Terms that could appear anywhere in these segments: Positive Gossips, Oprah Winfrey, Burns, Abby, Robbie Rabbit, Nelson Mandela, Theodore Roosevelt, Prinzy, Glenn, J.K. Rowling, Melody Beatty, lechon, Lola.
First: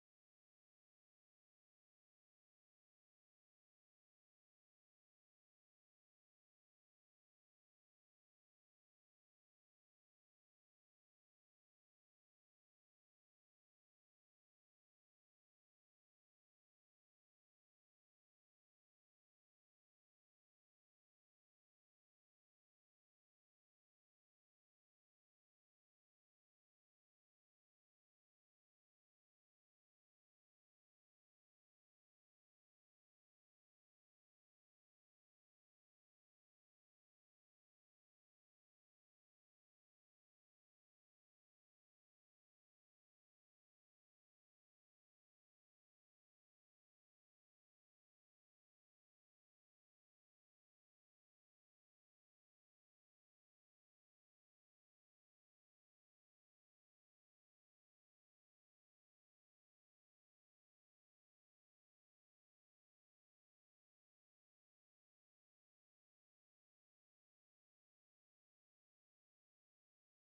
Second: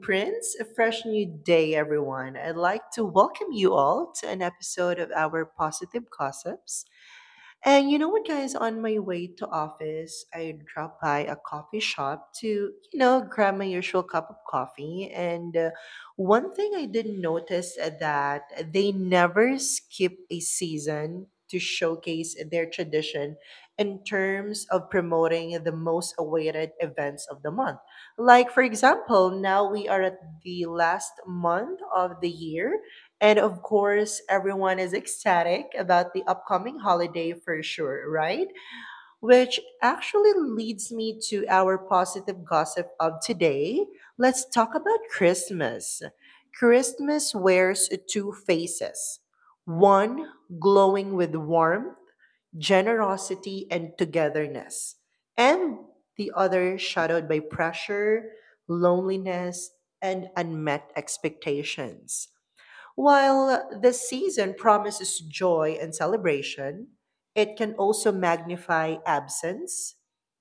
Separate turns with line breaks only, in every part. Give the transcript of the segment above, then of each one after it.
prince. A fresh new day, everyone. I'd like to welcome you all to an episode of our Positive Gossips. And you know what, guys? On my way to office, I dropped by a coffee shop to grab my usual cup of coffee. And one thing I didn't notice that they never skip a season to showcase their tradition in terms of promoting the most awaited events of the month. Like, for example, now we are at the last month of the year, and of course, everyone is ecstatic about the upcoming holiday for sure, right? Which actually leads me to our positive gossip of today. Let's talk about Christmas. Christmas wears two faces: one glowing with warmth, generosity, and togetherness, and the other shadowed by pressure, loneliness, and unmet expectations. While the season promises joy and celebration, it can also magnify absence,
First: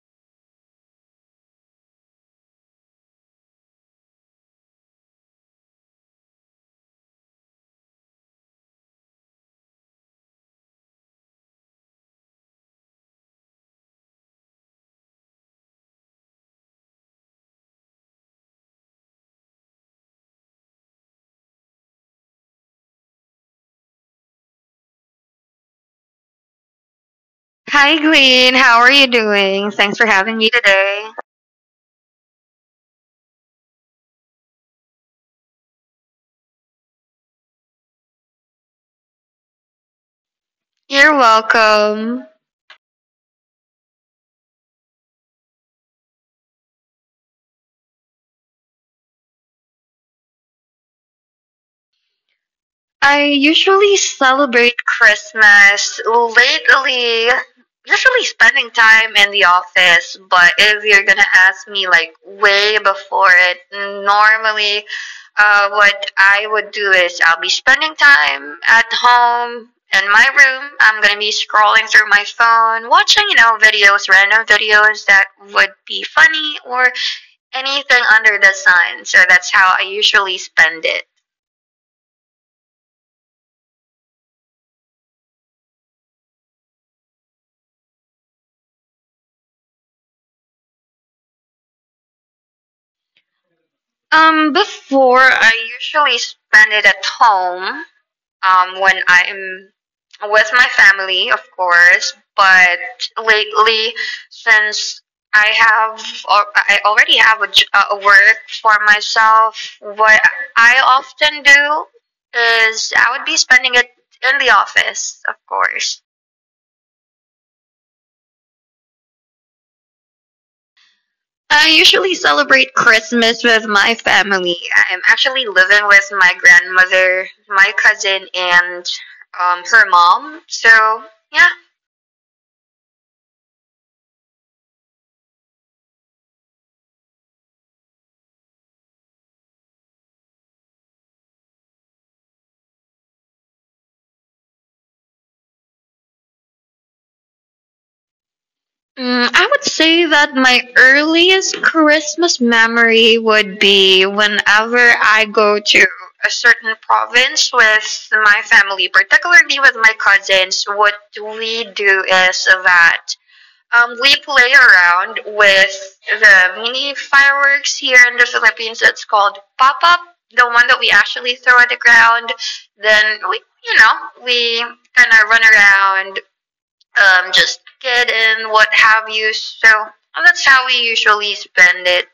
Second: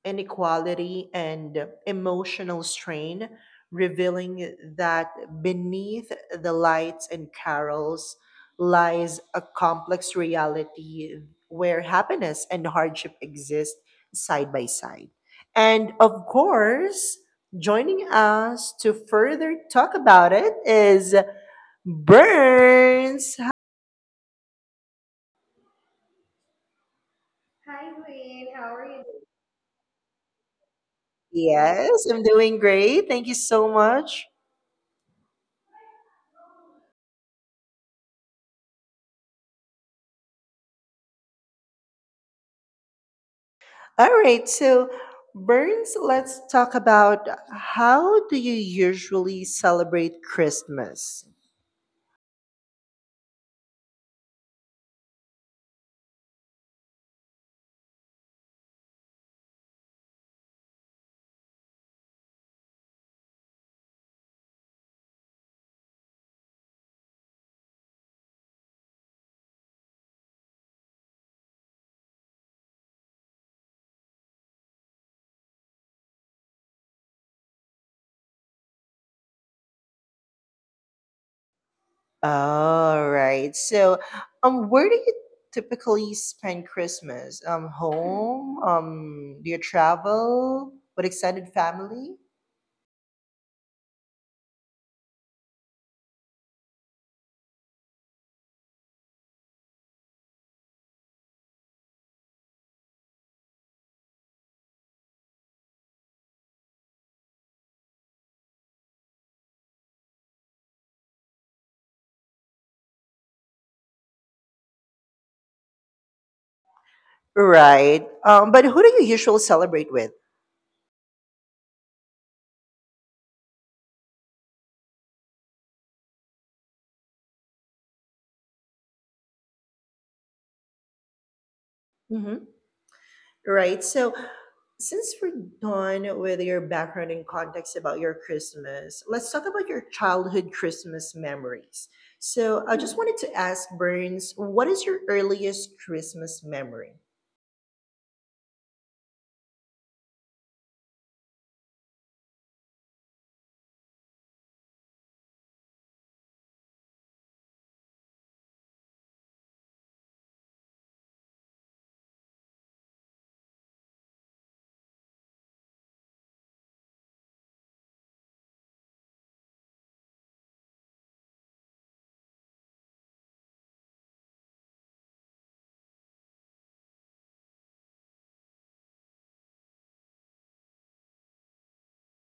inequality, and emotional strain, revealing that beneath the lights and carols lies a complex reality where happiness and hardship exist side by side. And of course, joining us to further talk about it is Burns.
Hi, Glenn. How are you doing? Thanks for having me today.
Yes, I'm doing great. Thank you so much.
You're welcome.
All right, so Burns, let's talk about, how do you usually celebrate Christmas?
I usually celebrate Christmas lately, usually spending time in the office, but if you're gonna ask me like way before it, normally what I would do is I'll be spending time at home in my room. I'm gonna be scrolling through my phone, watching, videos, random videos that would be funny or anything under the sun. So that's how I usually spend it.
All right. So, where do you typically spend Christmas? Home? Do you travel with extended family?
Before I usually spend it at home. When I'm with my family, of course. But lately, since I have, or I already have a work for myself. What I often do is I would be spending it in the office, of course.
Right. But who do you usually celebrate with?
I usually celebrate Christmas with my family. I'm actually living with my grandmother, my cousin, and her mom. So, yeah.
Hmm. Right. So, since we're done with your background and context about your Christmas, let's talk about your childhood Christmas memories. So, I just wanted to ask Burns, what is your earliest Christmas memory?
I would say that my earliest Christmas memory would be whenever I go to a certain province with my family, particularly with my cousins. What we do is that we play around with the mini fireworks here in the Philippines. It's called pop up, the one that we actually throw at the ground. Then we, we kind of run around, just kid and what have you. So that's how we usually spend it.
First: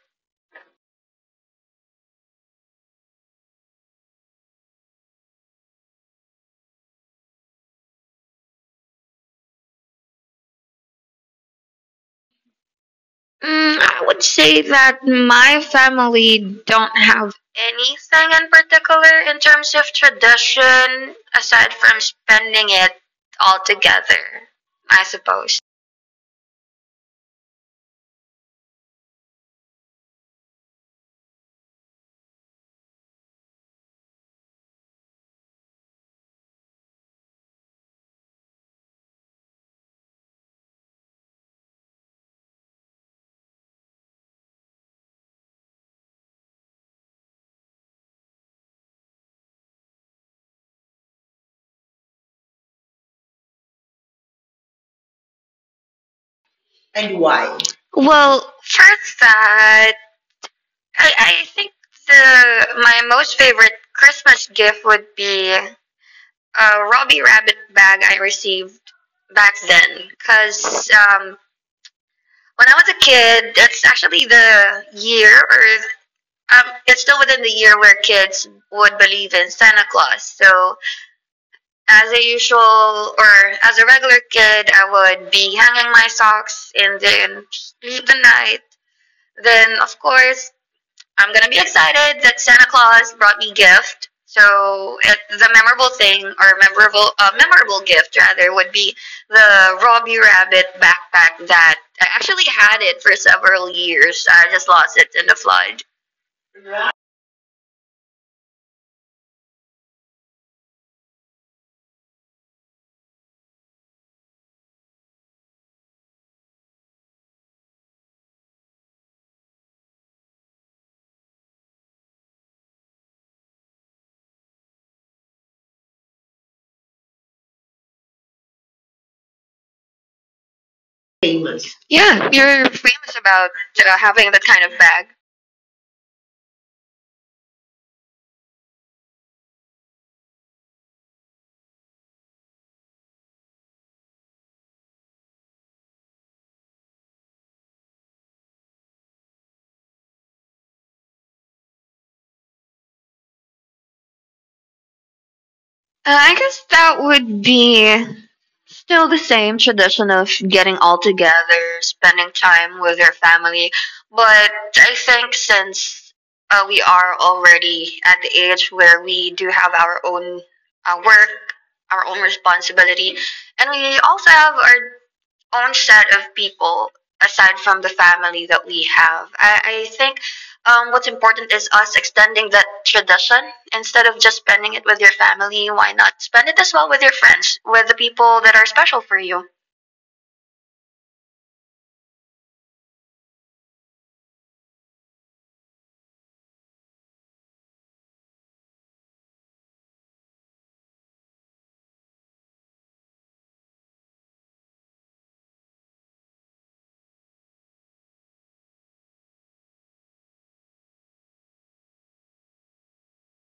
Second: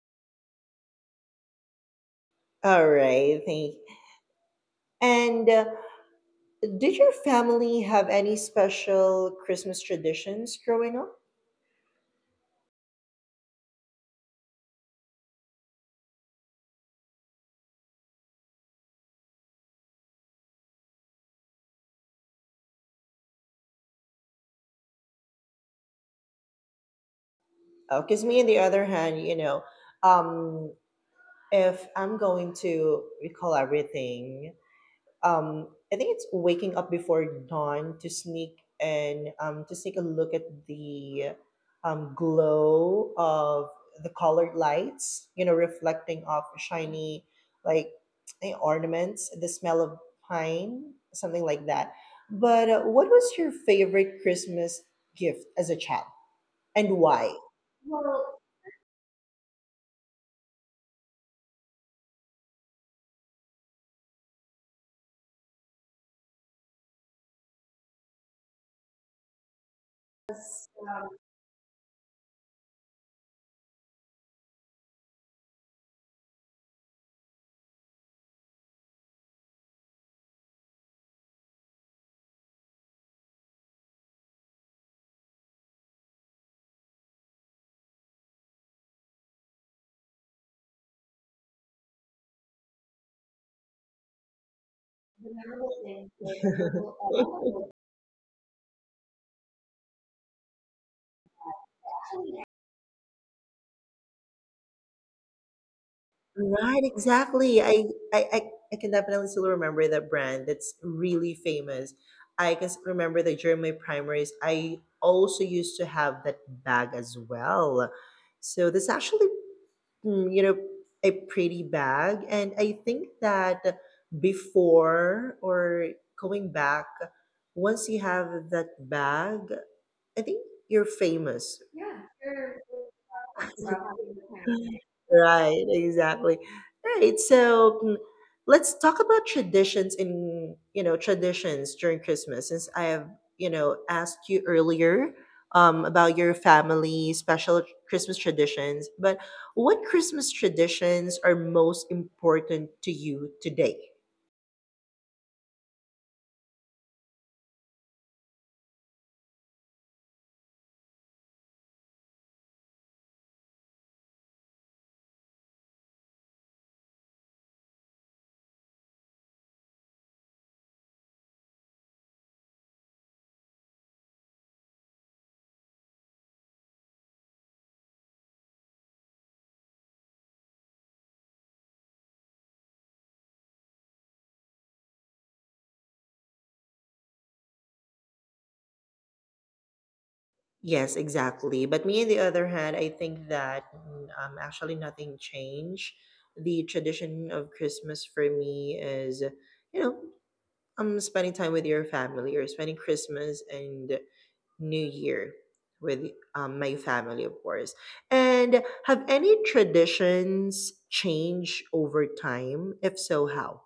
All right, thank you. And did your family have any special Christmas traditions growing up?
I would say that my family don't have anything in particular in terms of tradition aside from spending it all together, I suppose.
Because me, on the other hand, um, if I'm going to recall everything, I think it's waking up before dawn to sneak and, to sneak a look at the, glow of the colored lights, you know, reflecting off shiny like, ornaments, the smell of pine, something like that. But what was your favorite Christmas gift as a child, and
And
why?
why?
Well,
Well, first that I, I think the my most favorite Christmas gift would be a Robbie Rabbit bag I received back then. Cause when I was a kid, it's actually the year or um, it's still within the year where kids would believe in Santa Claus. So as a usual or as a regular kid, I would be hanging my socks and then sleep the night. Then of course I'm gonna be excited that Santa Claus brought me gift. So
the
it, the
memorable
memorable
thing
thing
was,
or memorable memorable gift rather would be the Robbie Rabbit backpack that I actually had it for several years. I just lost it in the flood.
Right, exactly. I, I, I can definitely still remember that brand. That's really famous. I can remember that during my primaries, I also used to have that bag as well. So that's actually, mm, you know, a pretty bag. And I think that before, or going back, once you have that bag, I think you're famous.
Famous. Yeah, you're famous
Well,
about
how do
having
you
that
have
kind of bag.
Right, exactly. All right. So, let's talk about traditions in, you know, traditions during Christmas since I have asked you earlier about your family special Christmas traditions, but what Christmas traditions are most important to you today?
I guess that would be still the same tradition of getting all together, spending time with your family. But I think since we are already at the age where we do have our own work, our own responsibility, and we also have our own set of people aside from the family that we have, I think what's important is us extending that tradition instead of just spending it with your family. Why not spend it as well with your friends, with the people that are special for you?
Yes, exactly. But me, on the other hand, I think that, actually nothing changed. The tradition of Christmas for me is, you know, spending time with your family, or spending Christmas and New Year with, my family, of course. And have any traditions changed over time? If so, how?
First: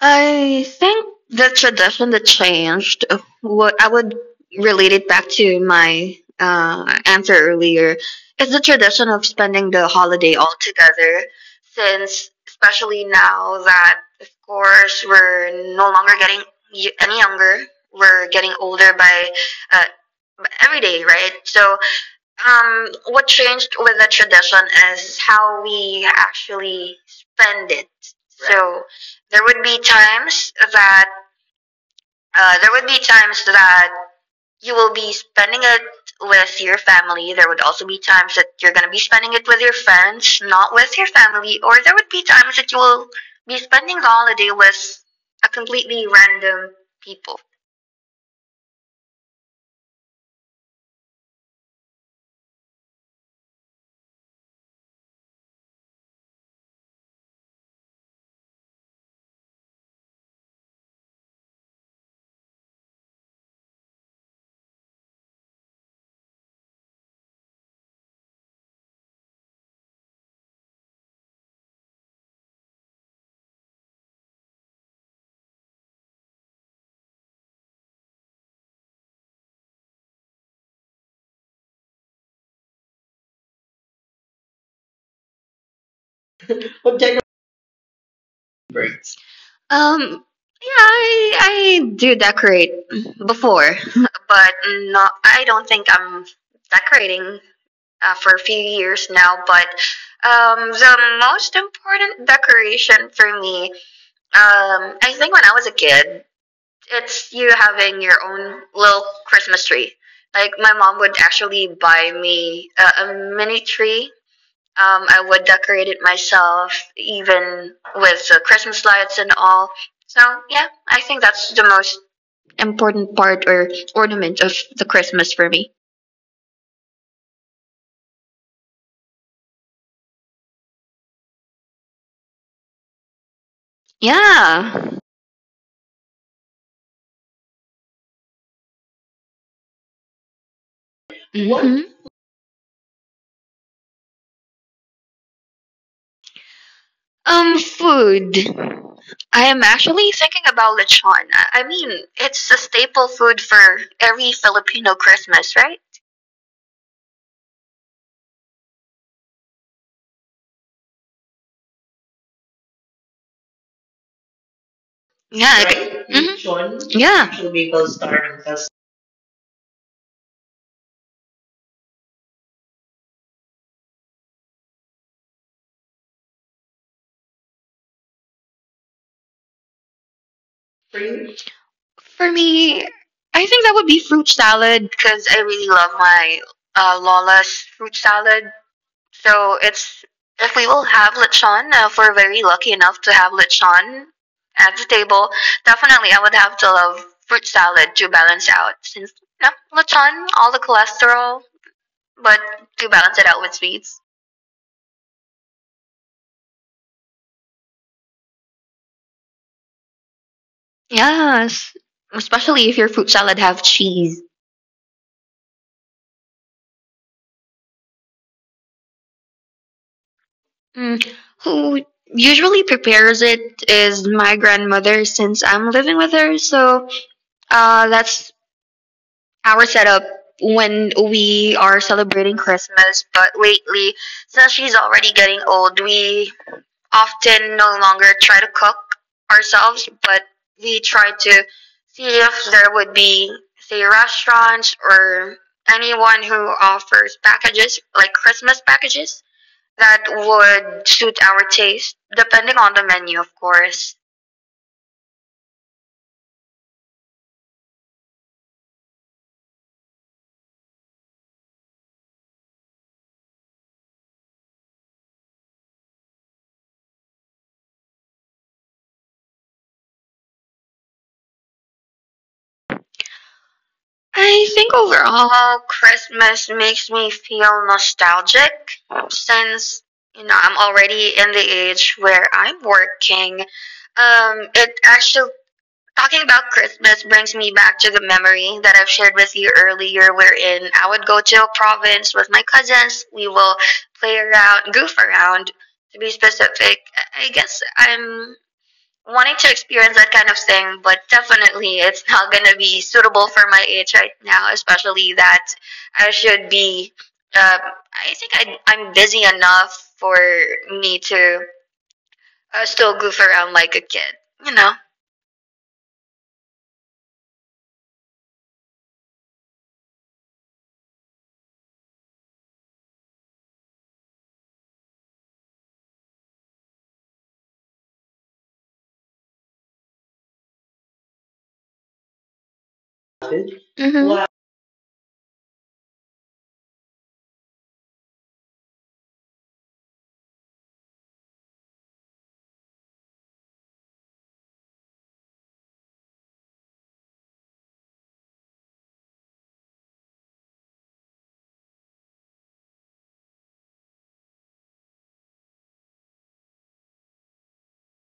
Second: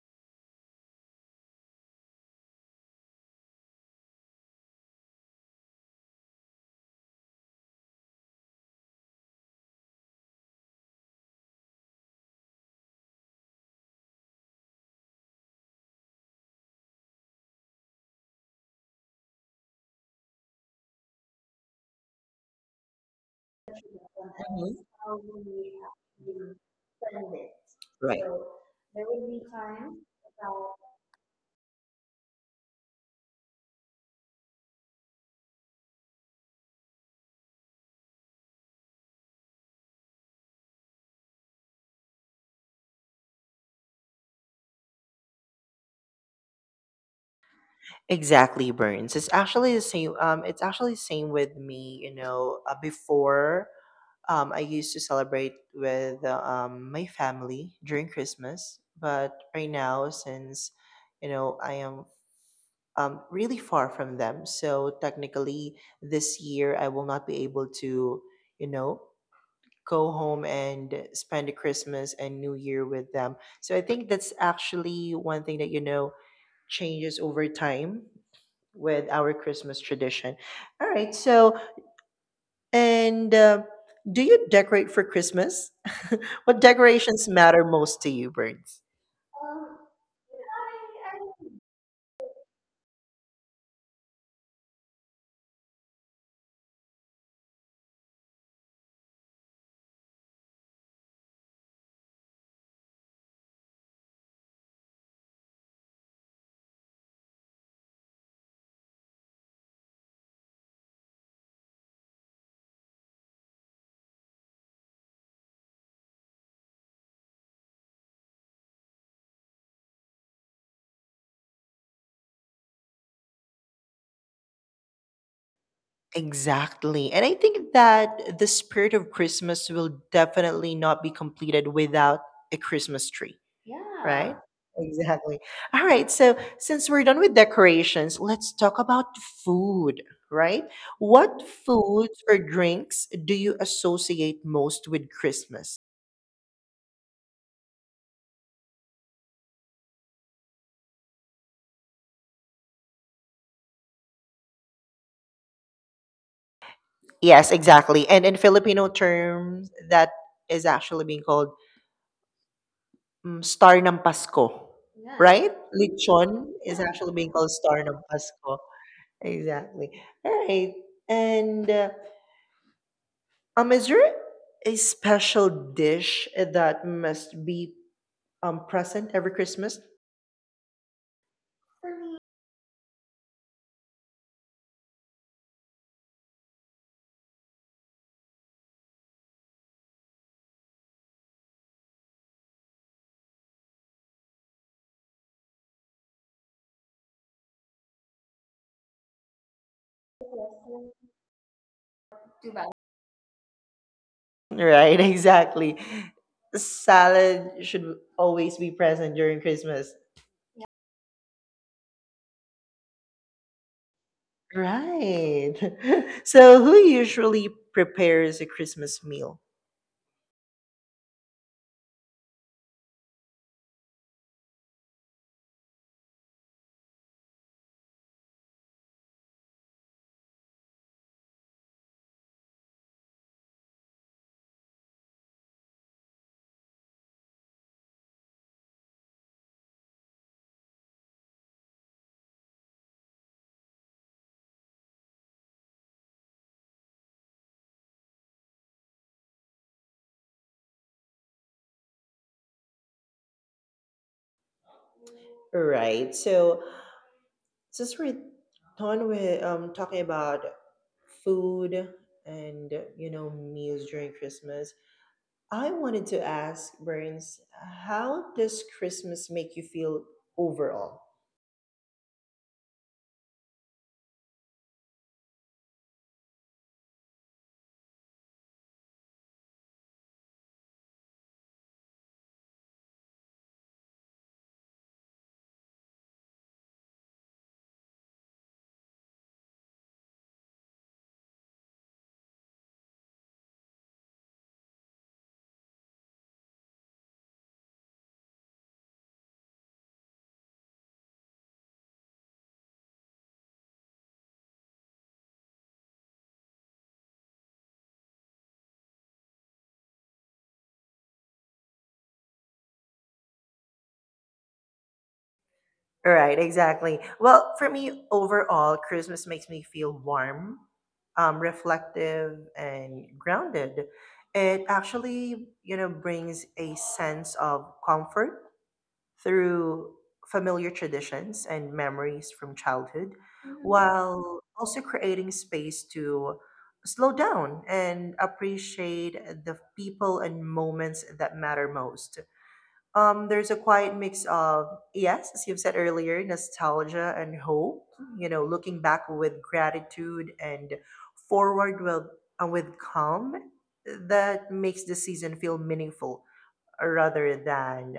I think the tradition that changed, what I would relate it back to my answer earlier, is the tradition of spending the holiday all together. Since, especially now that, of course, we're no longer getting any younger, we're getting older by uh, every day, right? So, what changed with the tradition is how we actually spend it.
Right.
Right. So, there would be times that uh, there would be times that you will be spending it with your family. There would also be times that you're going to be spending it with your friends, not with your family. Or there would be times that you will be spending the holiday with a completely random people.
Exactly, Burns. It's actually the same. It's actually the same with me. Before, I used to celebrate with, my family during Christmas, but right now, since I am, really far from them, so technically this year I will not be able to, you know, go home and spend the Christmas and New Year with them. So I think that's actually one thing that changes over time with our Christmas tradition. All right. So, and do you decorate for Christmas? What
What decorating
decorations matter most to you, Burns?
brings? Um, yeah, I do decorate before, but not, I don't think I'm decorating for a few years now. But the most important decoration for me, I think when I was a kid, it's you having your own little Christmas tree. Like my mom would actually buy me a mini tree, I would decorate it myself, even with the Christmas lights and all. So yeah, I think that's the most important part or ornament of the Christmas for me.
Exactly. And I think that the spirit of Christmas will definitely not be completed without a Christmas tree, right?
Yeah.
Yeah. Exactly. All right. So, since we're done with decorations, let's talk about food, right? What
Hmm.
foods or drinks do you associate most with Christmas?
Food. I am actually thinking about lechon. I mean, it's a staple food for every Filipino Christmas, right?
Yes, exactly. And in Filipino terms, that is actually being called, Star ng Pasko, yeah,
Yeah.
right?
Right? Mhm.
Lechon
Lechon.
is, yeah,
Yeah,
actually being
usually
called
people
Star ng
start on
Pasko. Exactly. All right. And is there a special dish that must be present every Christmas?
Thursday. For me, I think that would be fruit salad because I really love my Lola's fruit salad. So it's if we will have lechon, if we're very lucky enough to have lechon at the table, definitely I would have to love fruit salad to balance out since you know, lechon, all the cholesterol, but to balance it out with sweets.
Right. Exactly. Salad should always be present during Christmas.
Yes, especially if your fruit salad have cheese.
Right. So, who usually prepares a Christmas meal?
Mm, who usually prepares it is my grandmother since I'm living with her. So that's our setup when we are celebrating Christmas. But lately, since she's already getting old, we often no longer try to cook ourselves, but we try to see if there would be, say, restaurants or anyone who offers packages, like Christmas packages that would suit our taste, depending on the menu, of course.
Right. So, since we're done with talking about food and meals during Christmas, I wanted to ask Burns, how does Christmas make you feel overall?
I think overall, Christmas makes me feel nostalgic since, you know, I'm already in the age where I'm working. It actually, talking about Christmas brings me back to the memory that I've shared with you earlier, wherein I would go to a province with my cousins. We will play around, goof around, to be specific. I guess I'm wanting to experience that kind of thing, but definitely it's not gonna be suitable for my age right now, especially that I should be. Um, I think I'm busy enough for me to still goof around like a kid, you know.
Right, exactly. Well, for me, overall, Christmas makes me feel warm, reflective, and grounded. It actually, brings a sense of comfort through familiar traditions and memories from childhood, Mm.
Hmm.
while also creating space to slow down and appreciate the people and moments that matter most. There's a quiet mix of, yes, as you've said earlier, nostalgia and hope, looking back with gratitude and forward with calm that makes the season feel meaningful rather than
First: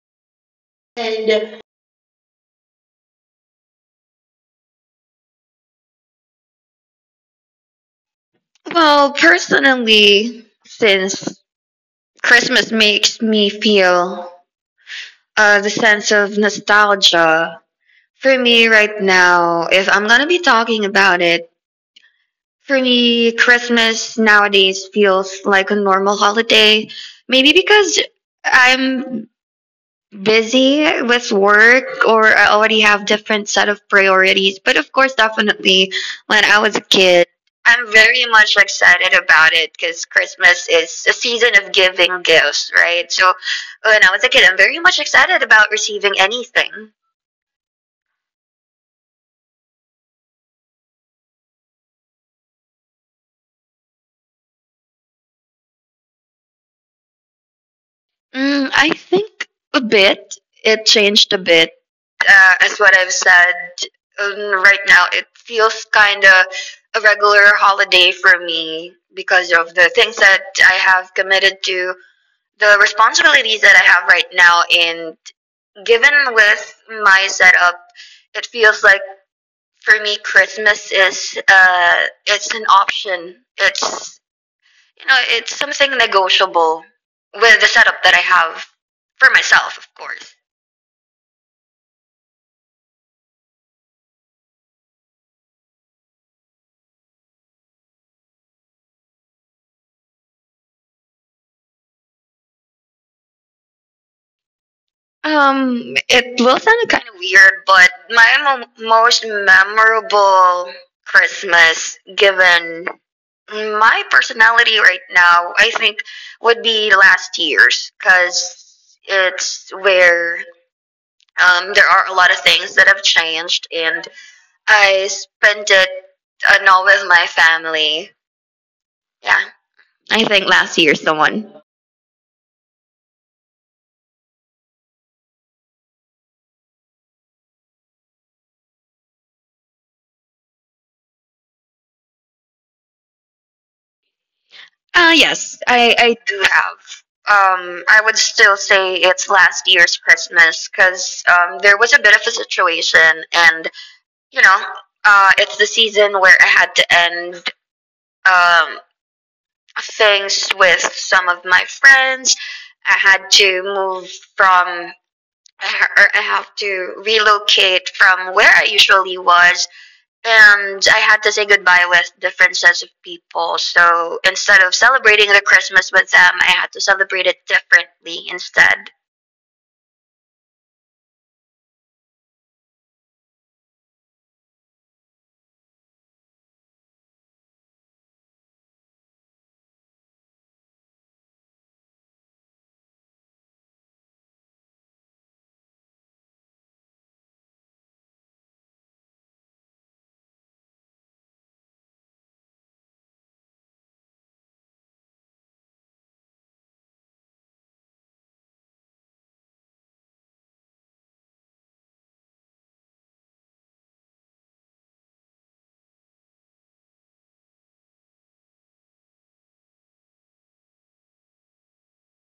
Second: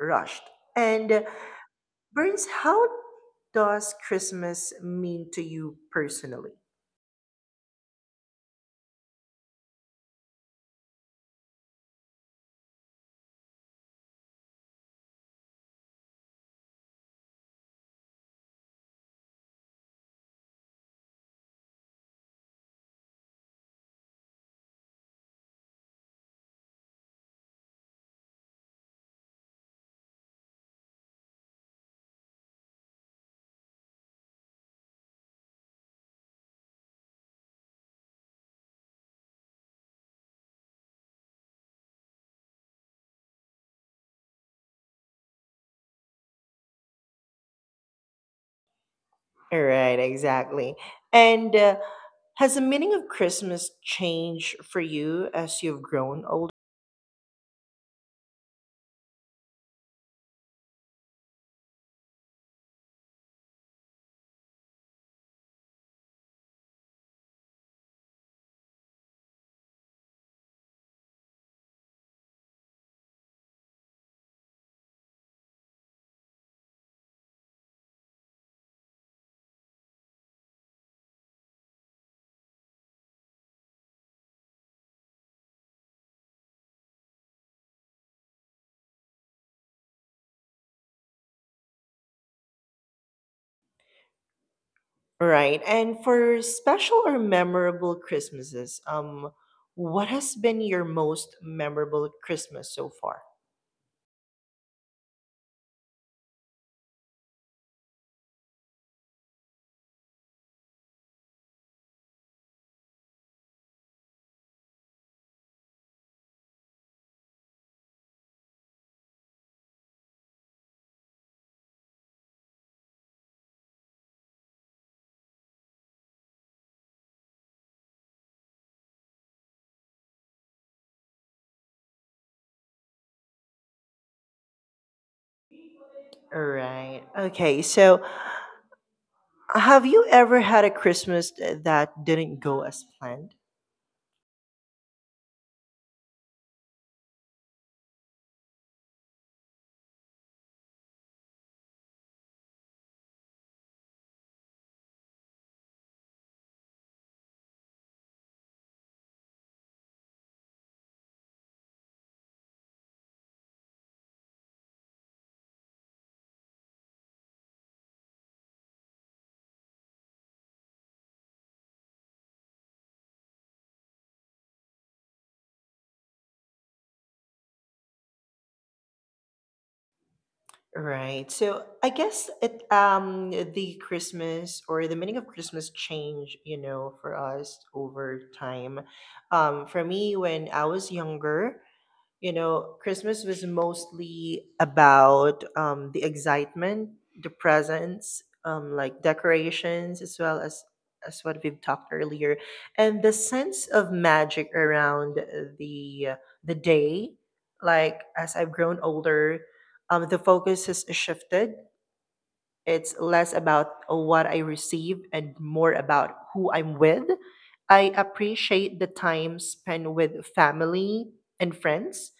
rushed. And Burns, how does Christmas mean to you personally?
Well, personally, since Christmas makes me feel the sense of nostalgia, for me right now, if I'm gonna be talking about it, for me, Christmas nowadays feels like a normal holiday. Maybe because I'm busy with work or I already have different set of priorities. But of course, definitely when I was a kid, I'm very much excited about it because Christmas is a season of giving gifts, right? So when I was a kid, I'm very much excited about receiving anything.
Right, exactly. And has the meaning of Christmas changed for you as you've grown older?
I think a bit. It changed a bit. As what I've said, right now it feels kind of a regular holiday for me because of the things that I have committed to, the responsibilities that I have right now, and given with my setup, it feels like for me Christmas is it's an option. It's you know, it's something negotiable with the setup that I have for myself, of course.
Right. And for special or memorable Christmases, what has been your most memorable Christmas so far?
It will sound kind of weird, but my most memorable Christmas, given my personality right now, I think would be last year's, because it's where there are a lot of things that have changed, and I spent it not with my family. Yeah, I think last year's the one.
Right. Okay. So, have you ever had a Christmas that didn't go as planned?
Yes, I do have. I would still say it's last year's Christmas because there was a bit of a situation, and you know, it's the season where I had to end um, things with some of my friends. I had to move from, or I have to relocate from where I usually was and I had to say goodbye with different sets of people. So instead of celebrating the Christmas with them, I had to celebrate it differently instead.
Right. So I guess it the Christmas, or the meaning of Christmas, change, for us over time. For me, when I was younger, Christmas was mostly about, the excitement, the presents, like decorations, as well as what we've talked earlier, and the sense of magic around the the day. Like, as I've grown older, the focus has shifted. It's less about what I receive and more about who I'm with. I appreciate the time spent with family and friends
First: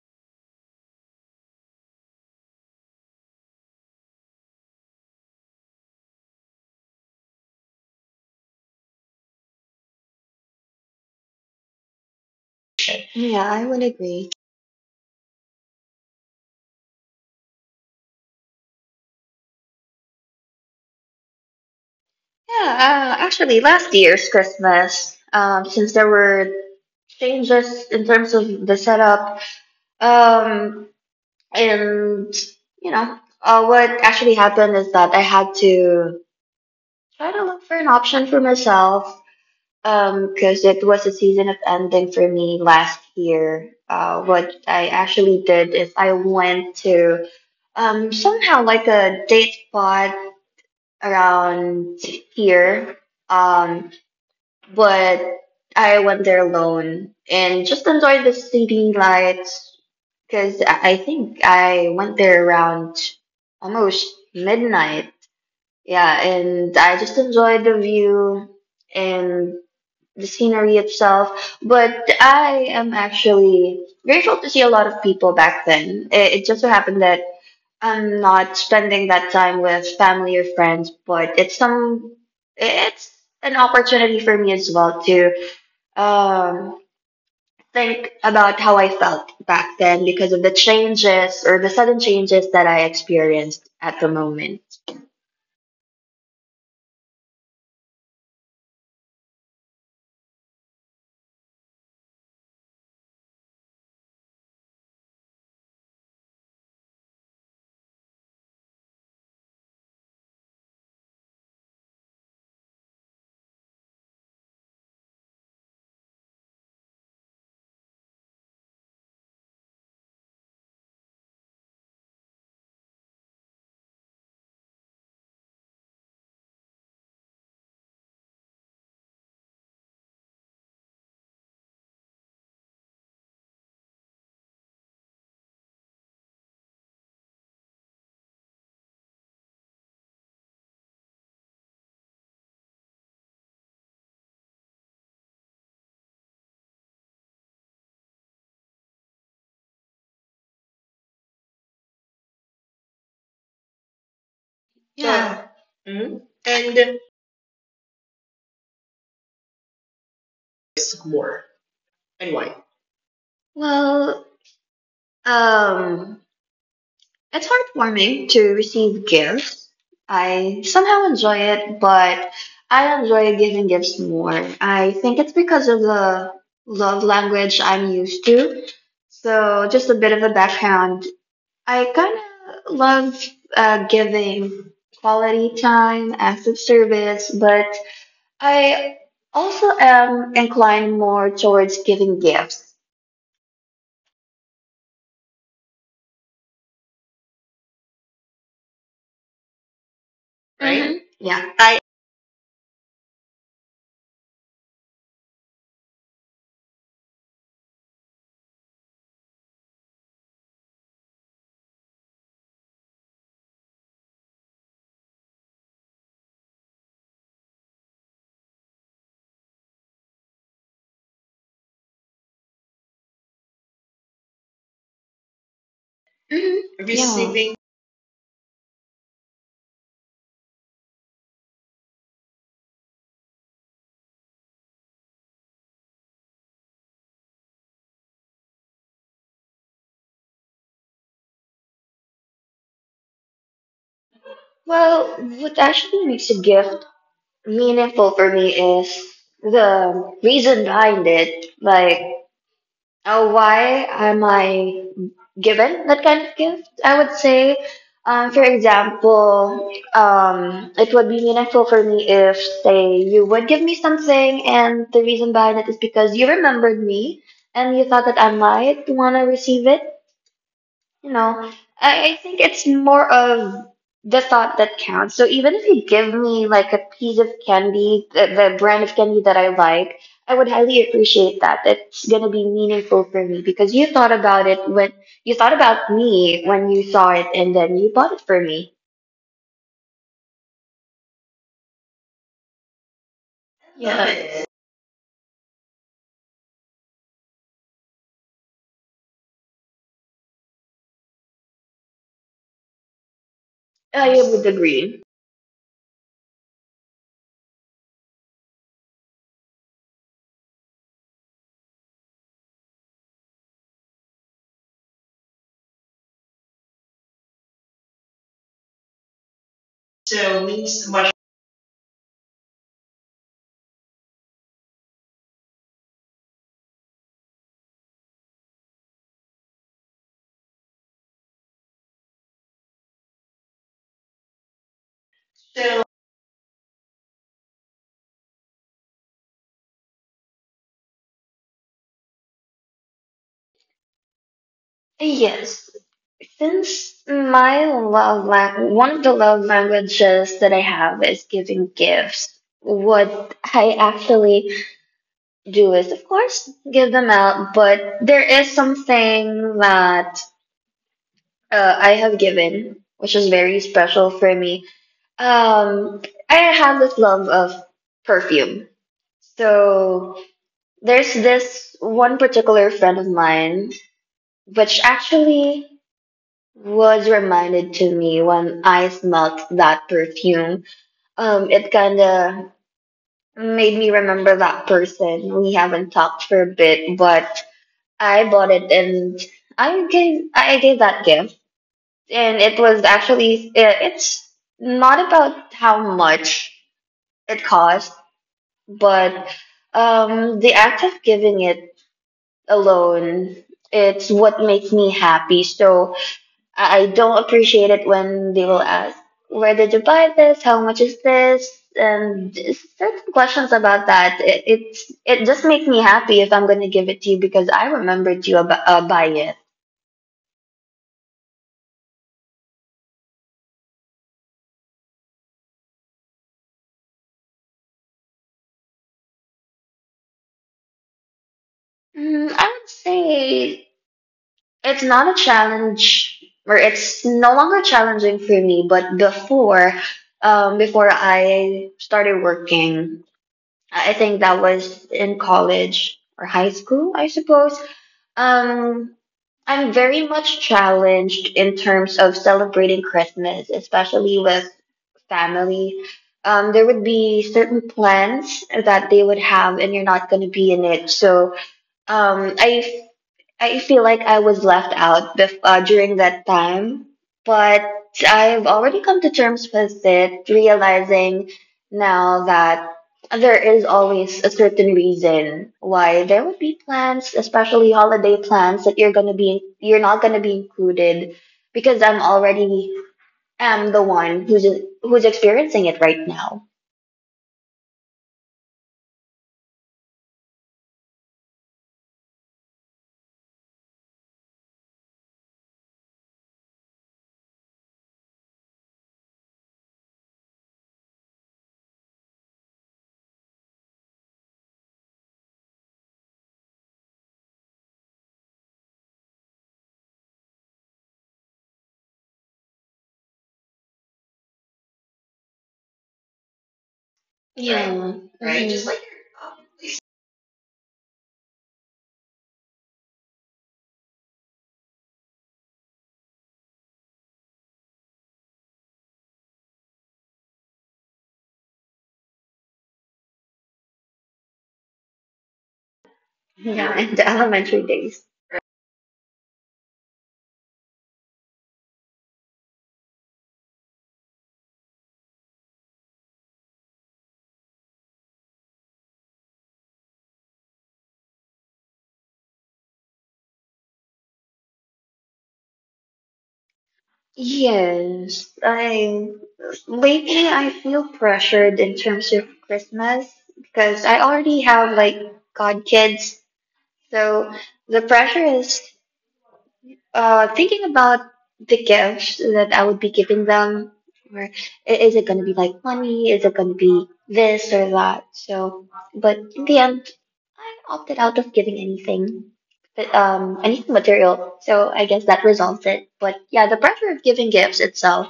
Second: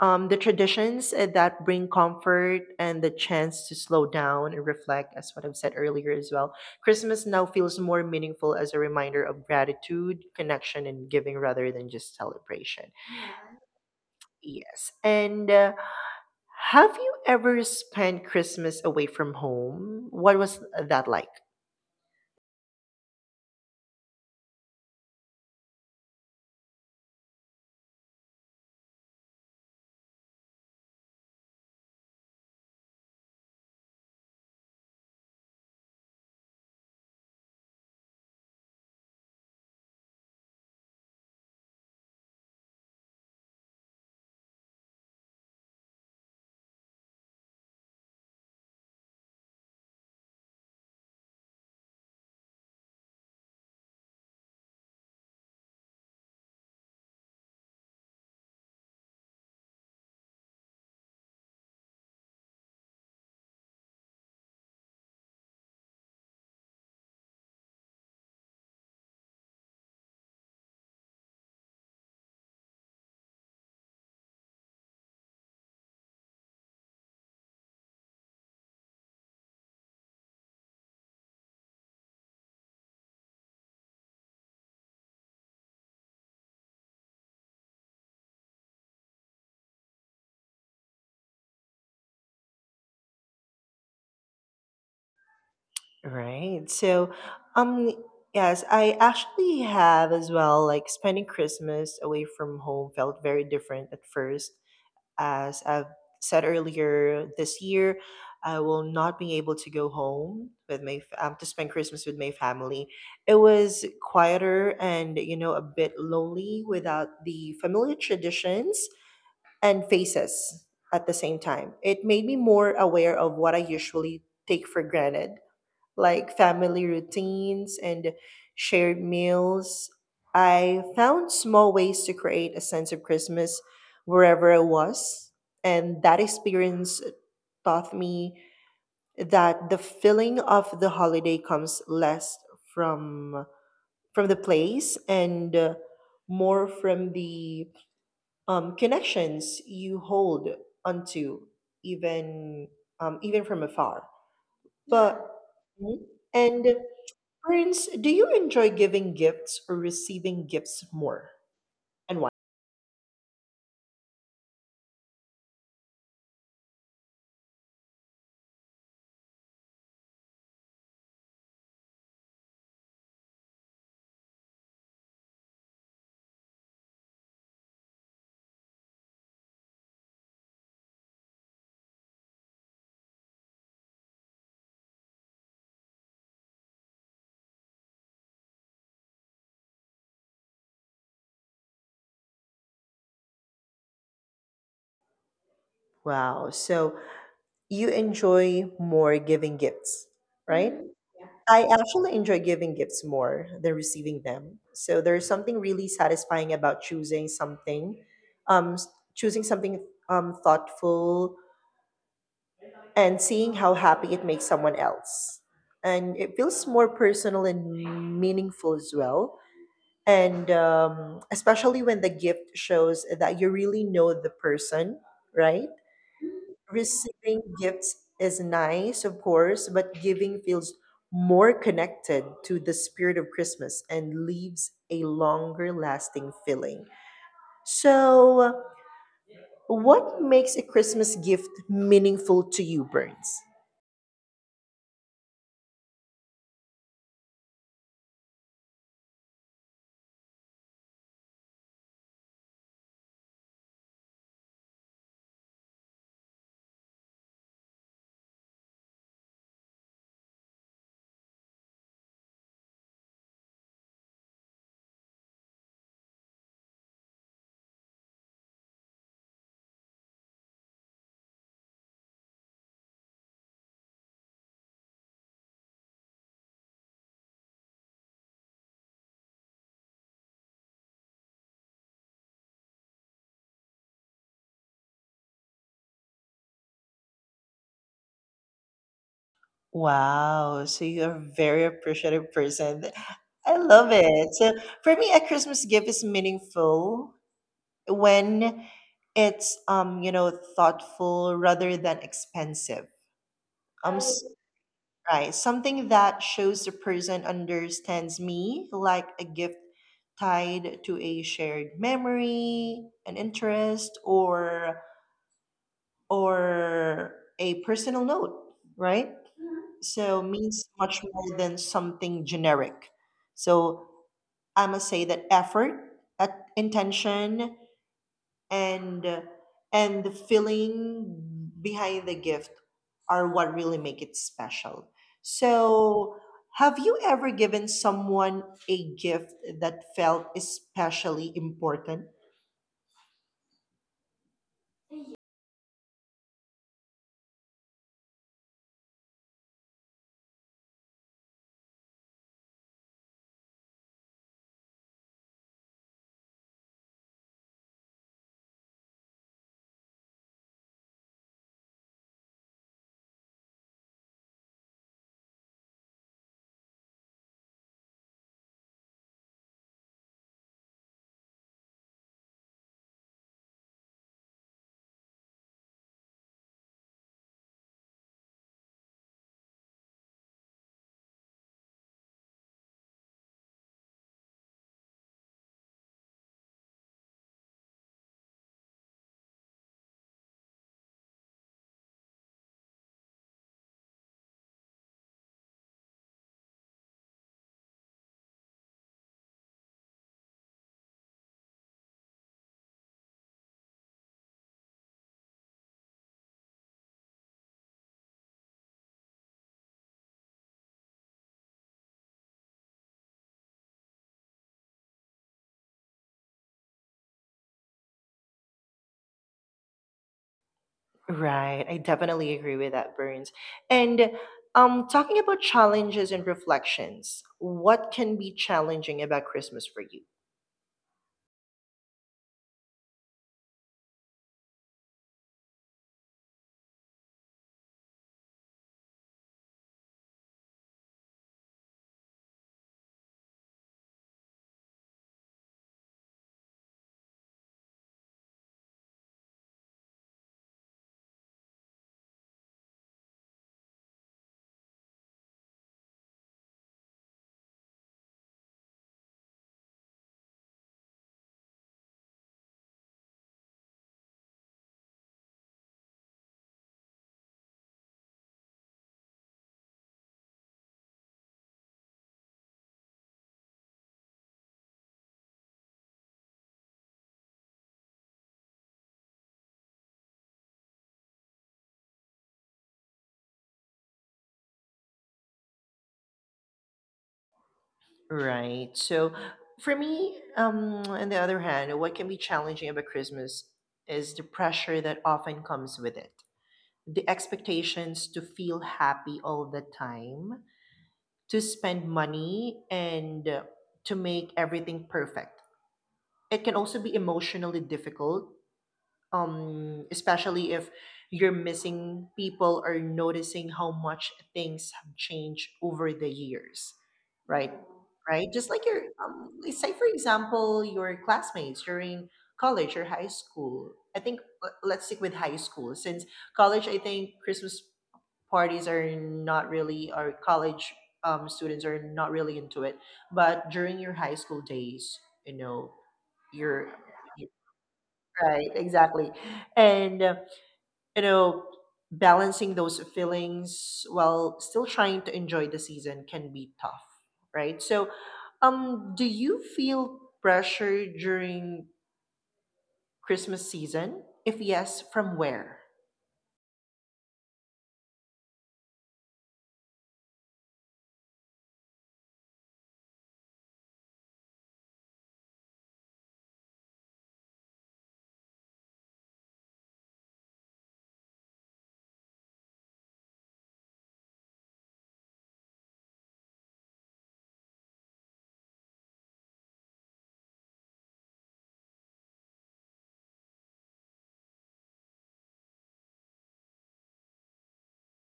um, the traditions that bring comfort, and the chance to slow down and reflect, as what I've said earlier as well. Christmas now feels more meaningful as a reminder of gratitude, connection, and giving rather than just celebration.
Yeah, I would agree.
Yes. And have you ever spent Christmas away from home? What was that like?
Yeah, actually, last year's Christmas, since there were changes in terms of the setup, um, and you know, what actually happened is that I had to try to look for an option for myself. Because it was a season of ending for me last year. What I actually did is I went to somehow like a date spot around here. Um, but I went there alone and just enjoyed the city lights because I think I went there around almost midnight. Yeah, and I just enjoyed the view and the scenery itself. But I am actually grateful to see a lot of people back then. It just so happened that I'm not spending that time with family or friends, but it's an opportunity for me as well to um think about how I felt back then because of the changes or the sudden changes that I experienced at the moment.
Right. So, um, yes, I actually have as well. Like, spending Christmas away from home felt very different at first. As I've said earlier, this year I will not be able to go home with my to spend Christmas with my family. It was quieter, and a bit lonely without the familiar traditions and faces. At the same time, it made me more aware of what I usually take for granted, like family routines and shared meals. I found small ways to create a sense of Christmas wherever I was. And that experience taught me that the feeling of the holiday comes less from from the place and more from the, connections you hold onto, even even from afar, but
Yeah. Yeah.
Mhm.
Mm?
And
And
Burns, do you enjoy giving gifts or receiving gifts
risk
more?
more.
And
And
why?
why? Well, um, it's heartwarming to receive gifts. I somehow enjoy it, but I enjoy giving gifts more. I think it's because of the love language I'm used to. So, just a bit of a background. I kind of love giving quality time, acts of service, but I also am inclined more towards giving gifts,
Wow. So you enjoy more giving gifts, right?
right? Hmm. Yeah.
I
I
actually enjoy giving gifts more than receiving them. So there's something really satisfying about um, s- choosing something thoughtful, and seeing how happy it makes someone else. And it feels more personal and meaningful as well, and, especially when the gift shows that you really know the person, right?
hmm.
Receiving
Yeah.
gifts is nice, of course, but giving feels more connected to the spirit of Christmas and leaves a longer lasting feeling. So, what makes a Christmas gift meaningful to you, Burns?
Well, what actually makes a gift meaningful for me is the reason behind it. Like, why am I given that kind of gift? I would say, for example, it would be meaningful for me if, say, you would give me something, and the reason behind it is because you remembered me and you thought that I might want to receive it. You know, I think it's more of the thought that counts. So even if you give me like a piece of candy, the brand of candy that I like, I would highly appreciate that. It's gonna be meaningful for me because you thought about it when you thought about me when you saw it and then you bought it for me.
Wow, so you're a very appreciative person. I love it.
Yeah,
So for me, a Christmas gift is meaningful when it's thoughtful rather than expensive. Um,
I
s-
would agree.
right, something that shows the person understands me, like a gift tied to a shared memory, an interest, or a personal note, right? So
So
means
means
much
much.
more than something generic. So I must say that effort, uh, intention, and uh, and the feeling behind the gift are what really make it special.
So
So have you ever given someone a gift that felt especially important?
yes. Since my one of the love languages that I have is giving gifts, what I actually do is, of course, give them out, but there is something that I have given, which is very special for me. Um, I have this love of perfume. So there's this one particular friend of mine, which actually was reminded to me when I smelled that perfume. It kind of made me remember that person. We haven't talked for a bit, but I bought it and I gave that gift, and it was actually it's not about how much it cost, but the act of giving it alone, it's what makes me happy. So I don't appreciate it when they will ask, where did you buy this? How much is this? And just certain questions about that. It just makes me happy if I'm going to give it to you because I remembered you about by it.
Right. I definitely agree with that, Burns. And talking about challenges and reflections, what can be challenging about Christmas for you?
Mm, I would say it's not a challenge, or it's no longer challenging for me, but before, before I started working, I think that was in college or high school, I suppose. Um, I'm very much challenged in terms of celebrating Christmas, especially with family. There would be certain plans that they would have, and you're not going to be in it. Um, I I feel like I was left out during that time, but I've already come to terms with it, realizing now that there is always a certain reason why there would be plans, especially holiday plans, that you're not gonna be included because I'm already am the one who's experiencing it right now.
Right. So for me, on the other hand, what can be challenging about Christmas is the pressure that often comes with it. The expectations to feel happy all the time, to spend money, and to make everything perfect. It can also be emotionally difficult, especially if you're missing people or noticing how much things have changed over the years, right?
Yeah.
Right, just like
Right.
your,
Just mhm. Like
let's say, for example, your classmates during college or high school. I think let's stick with high school, since college, I think Christmas parties are not really, or college, students are not really into it, but during your high school days you know you're
your, yeah, in the elementary days.
Right, exactly. And, you know, balancing those feelings while still trying to enjoy the season can be tough, right? So, do you feel pressure during Christmas season? If yes, from where?
Yes, I lately I feel pressured in terms of Christmas because I already have like godkids, so the pressure is thinking about the gifts that I would be giving them, or is it gonna be like money? Is it gonna be this or that? So, but in the end, I opted out of giving anything, but anything material. So I guess that resolves it. But yeah, the pressure of giving gifts itself.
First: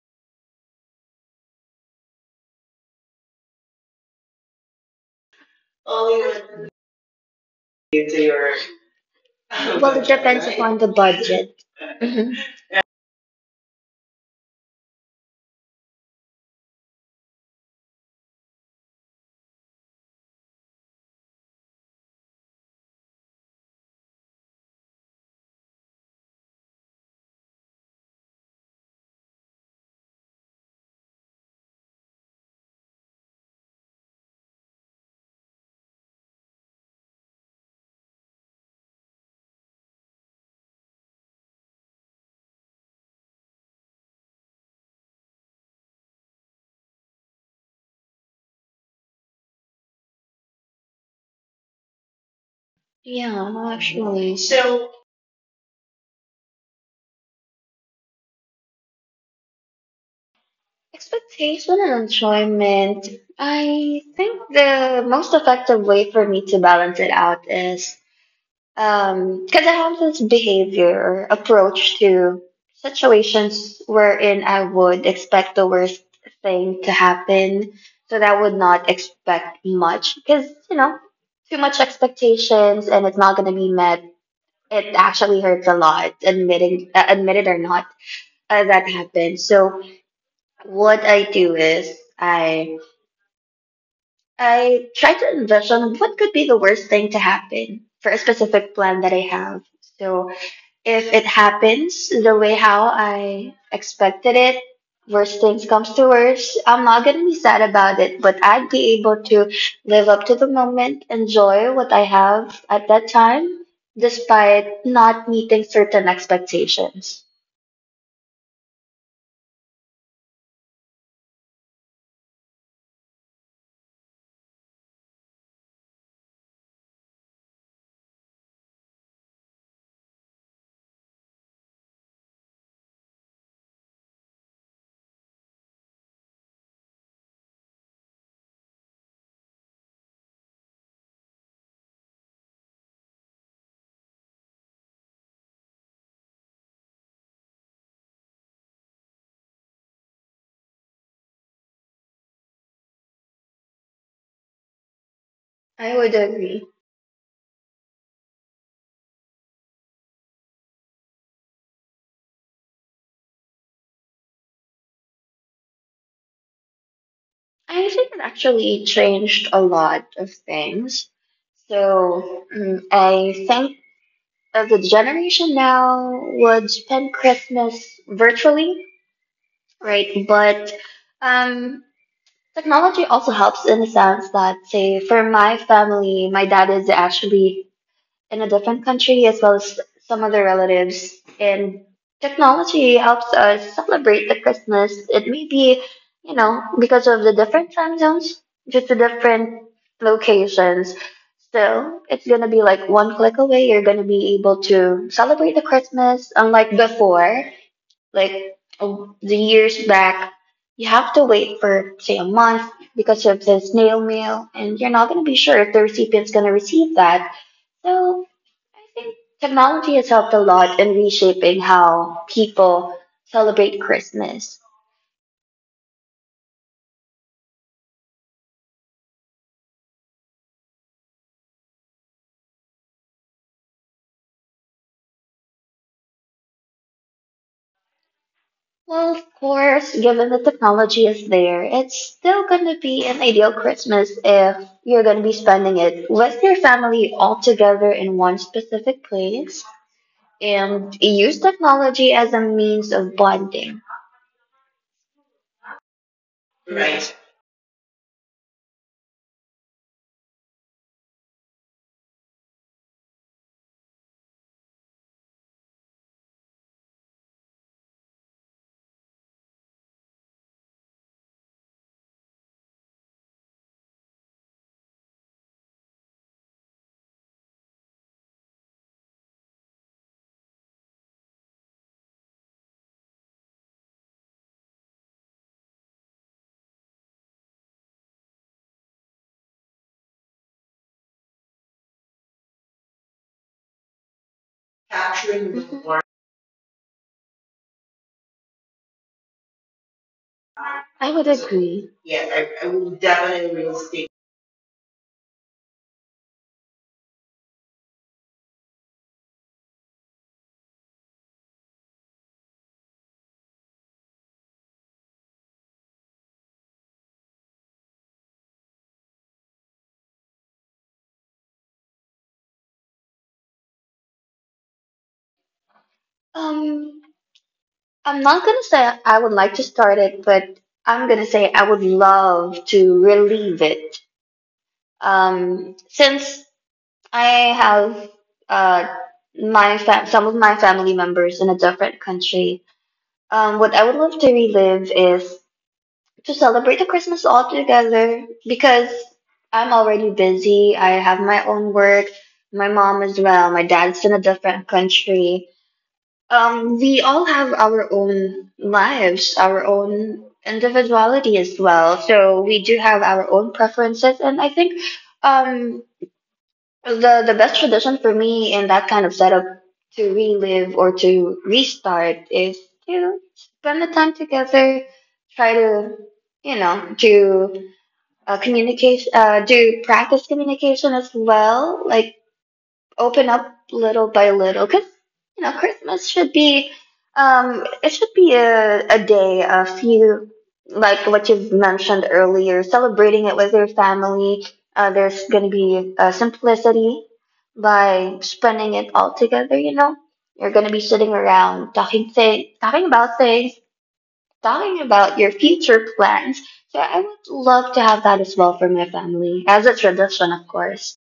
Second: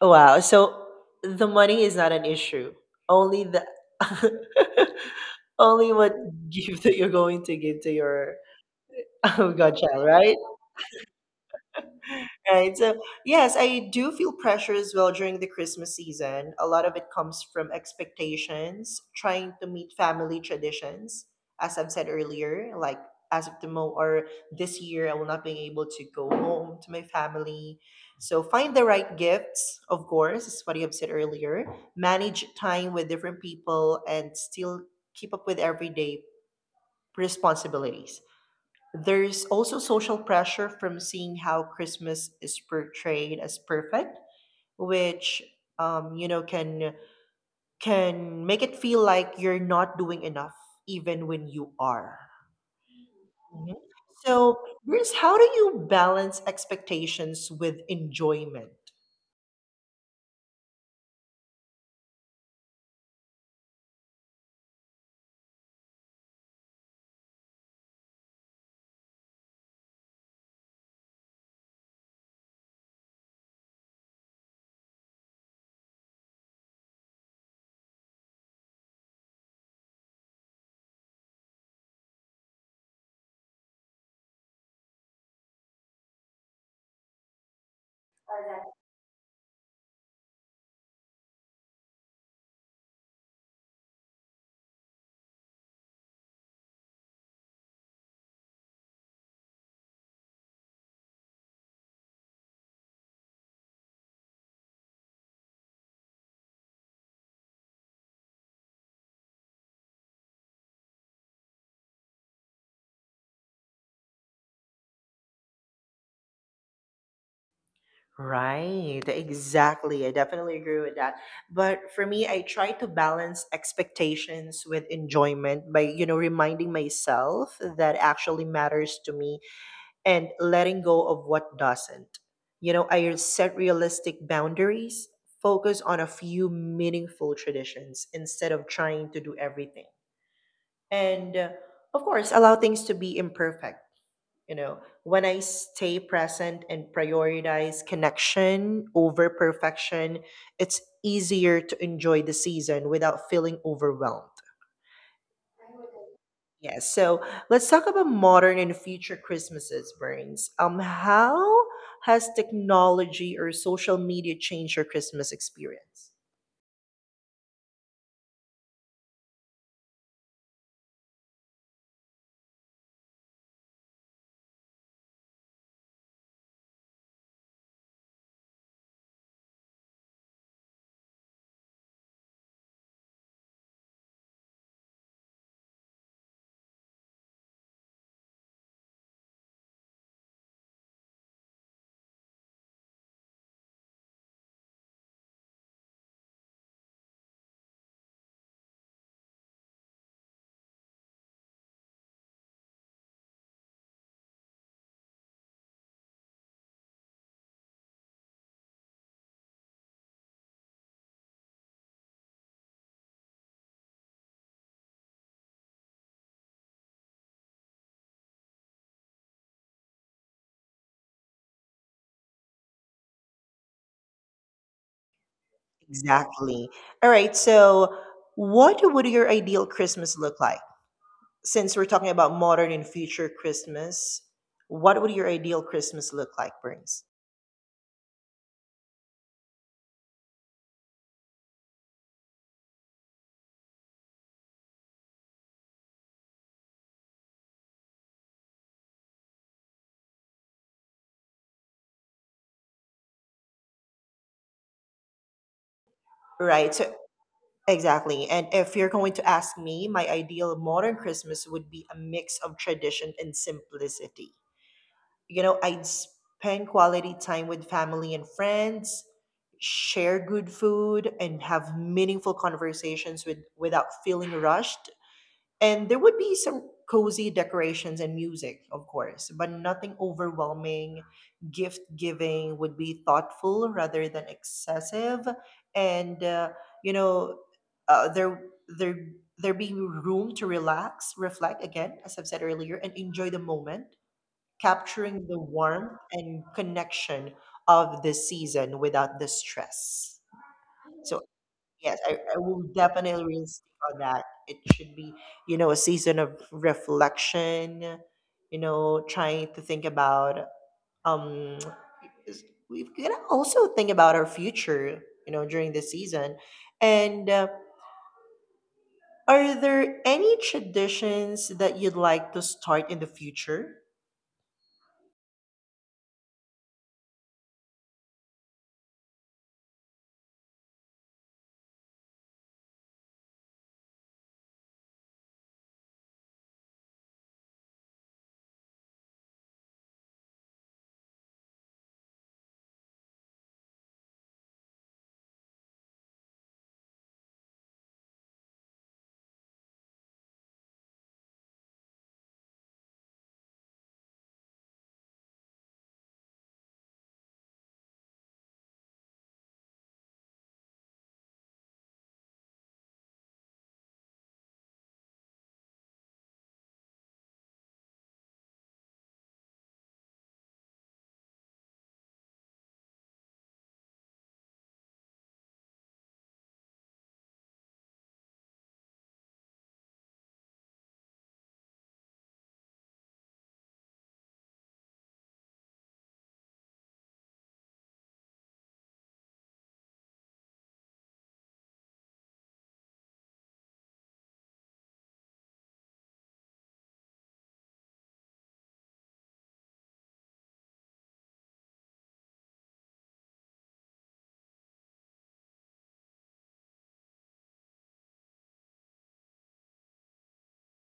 Wow, so the money is not an issue. Only the only what
Only when
gift that you're going to give to
you do
your
your. Well, it budget,
godchild, right?
depends right? Upon the budget. Mhm.
Right. So, yes, I do feel pressure as well during the Christmas season. A lot of it comes from expectations, trying to meet family traditions, as I've said earlier, like as of the mo or this year, I will not be able to go home to my family. So, find the right gifts, of course, is what you have said earlier. Manage time with different people and still keep up with everyday responsibilities. There's also social pressure from seeing how Christmas is portrayed as perfect, which um, you know can can make it feel like you're not doing enough, even when you are.
Yeah, well,
Mhm.
actually.
So,
So,
Bruce, how do you balance expectations with enjoyment?
expectation and enjoyment. I think the most effective way for me to balance it out is because I have this behavior or approach to situations wherein I would expect the worst thing to happen. So that would not expect much because you know too much expectations and it's not gonna be met. It actually hurts a lot admitting admit it or not, that happened. So what I do is I try to envision what could be the worst thing to happen for a specific plan that I have. So if it happens the way how I expected it, worst things comes to worst, I'm not gonna be sad about it, but I'd be able to live up to the moment, enjoy what I have at that time, despite not meeting certain expectations.
Right, exactly. I definitely agree with that. But for me, I try to balance expectations with enjoyment by reminding myself that actually matters to me and letting go of what doesn't. I set realistic boundaries, focus on a few meaningful traditions instead of trying to do everything. And of course, allow things to be imperfect you know, when I stay present and prioritize connection over perfection, it's easier to enjoy the season without feeling overwhelmed.
I would agree.
Yes. So let's talk about modern and future Christmases, Burns. How has technology or social media changed your Christmas experience?
I think it actually changed a lot of things. I think the generation now would spend Christmas virtually, right? But um, technology also helps in the sense that, say, for my family, my dad is actually in a different country as well as some other relatives, and technology helps us celebrate the Christmas. It may be, you know, because of the different time zones, just the different locations. Still, it's gonna be like one click away. You're gonna be able to celebrate the Christmas, unlike before, like oh, the years back, you have to wait for say a month because of the snail mail, and you're not going to be sure if the recipient's going to receive that. So I think technology has helped a lot in reshaping how people celebrate Christmas.
Exactly. All right. So, what would your ideal Christmas look like? Since we're talking about modern and future Christmas, what would your ideal Christmas look like, Burns?
Well, of course, given the technology is there, it's still going to be an ideal Christmas if you're going to be spending it with your family all together in one specific place and use technology as a means of bonding.
Right. So
Right?
exactly. And if you're going to ask me, my ideal modern Christmas would be a mix of tradition and simplicity. I'd spend quality time with family and friends, share good food, and have meaningful conversations without feeling rushed. And there would be some cozy decorations and music, of course, but nothing overwhelming. Gift giving would be thoughtful rather than excessive. And you know, uh, there, there, there be room to relax, reflect again, as I've said earlier, and enjoy the moment, capturing the
Capturing
warmth
more.
and connection of this season without the stress.
I would
So
agree.
yes, I,
Yeah,
I
I
will
would
definitely
definitely
insist on
reinstate.
that. It should be, a season of reflection, trying to think about um is- we've gotta also think about our future, during this season. And are there any traditions that you'd like to start in the future?
Um, I'm not gonna say I would like to start it, but I'm gonna say I would love to relieve it. Since I have uh some of my family members in a different country, what I would love to relive is to celebrate the Christmas all together because I'm already busy. I have my own work, my mom as well. My dad's in a different country. We all have our own lives, our own individuality as well. So we do have our own preferences, and I think um, the best tradition for me in that kind of setup to relive or to restart is to spend the time together, try to, you know, to communicate, do practice communication as well, like open up little by little, because you know Christmas should be, it should be a day a few, like what you've mentioned earlier, celebrating it with your family. There's going to be simplicity by spending it all together. You know, you're going to be sitting around talking about things, talking about your future plans. So I would love to have that as well for my family as a tradition, of course.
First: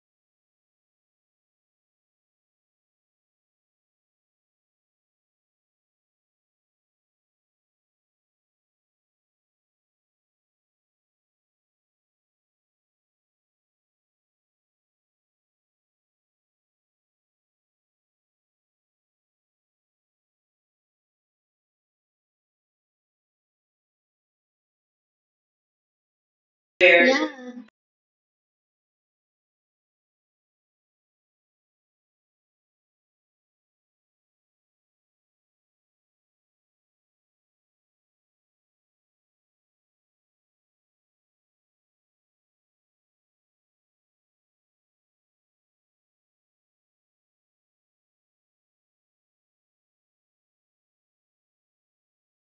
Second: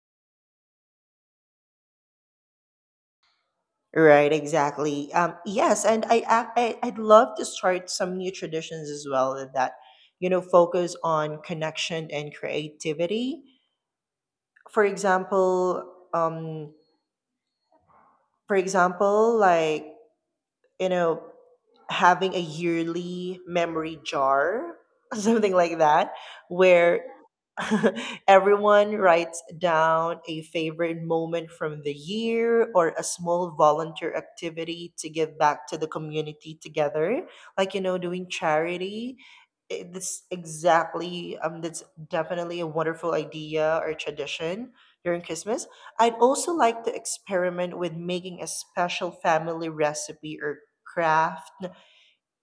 Right, exactly. Yes, and I, ac- I I'd love to start some new traditions as well that focus on connection and creativity. For example, um, like you know, having a yearly memory jar, something like that, where
Yeah.
everyone writes down a favorite moment from the year or a small volunteer activity to give back to the community together, like, you know, doing charity. That's exactly, that's definitely a wonderful idea or tradition during Christmas. I'd also like to experiment with making a special family recipe or craft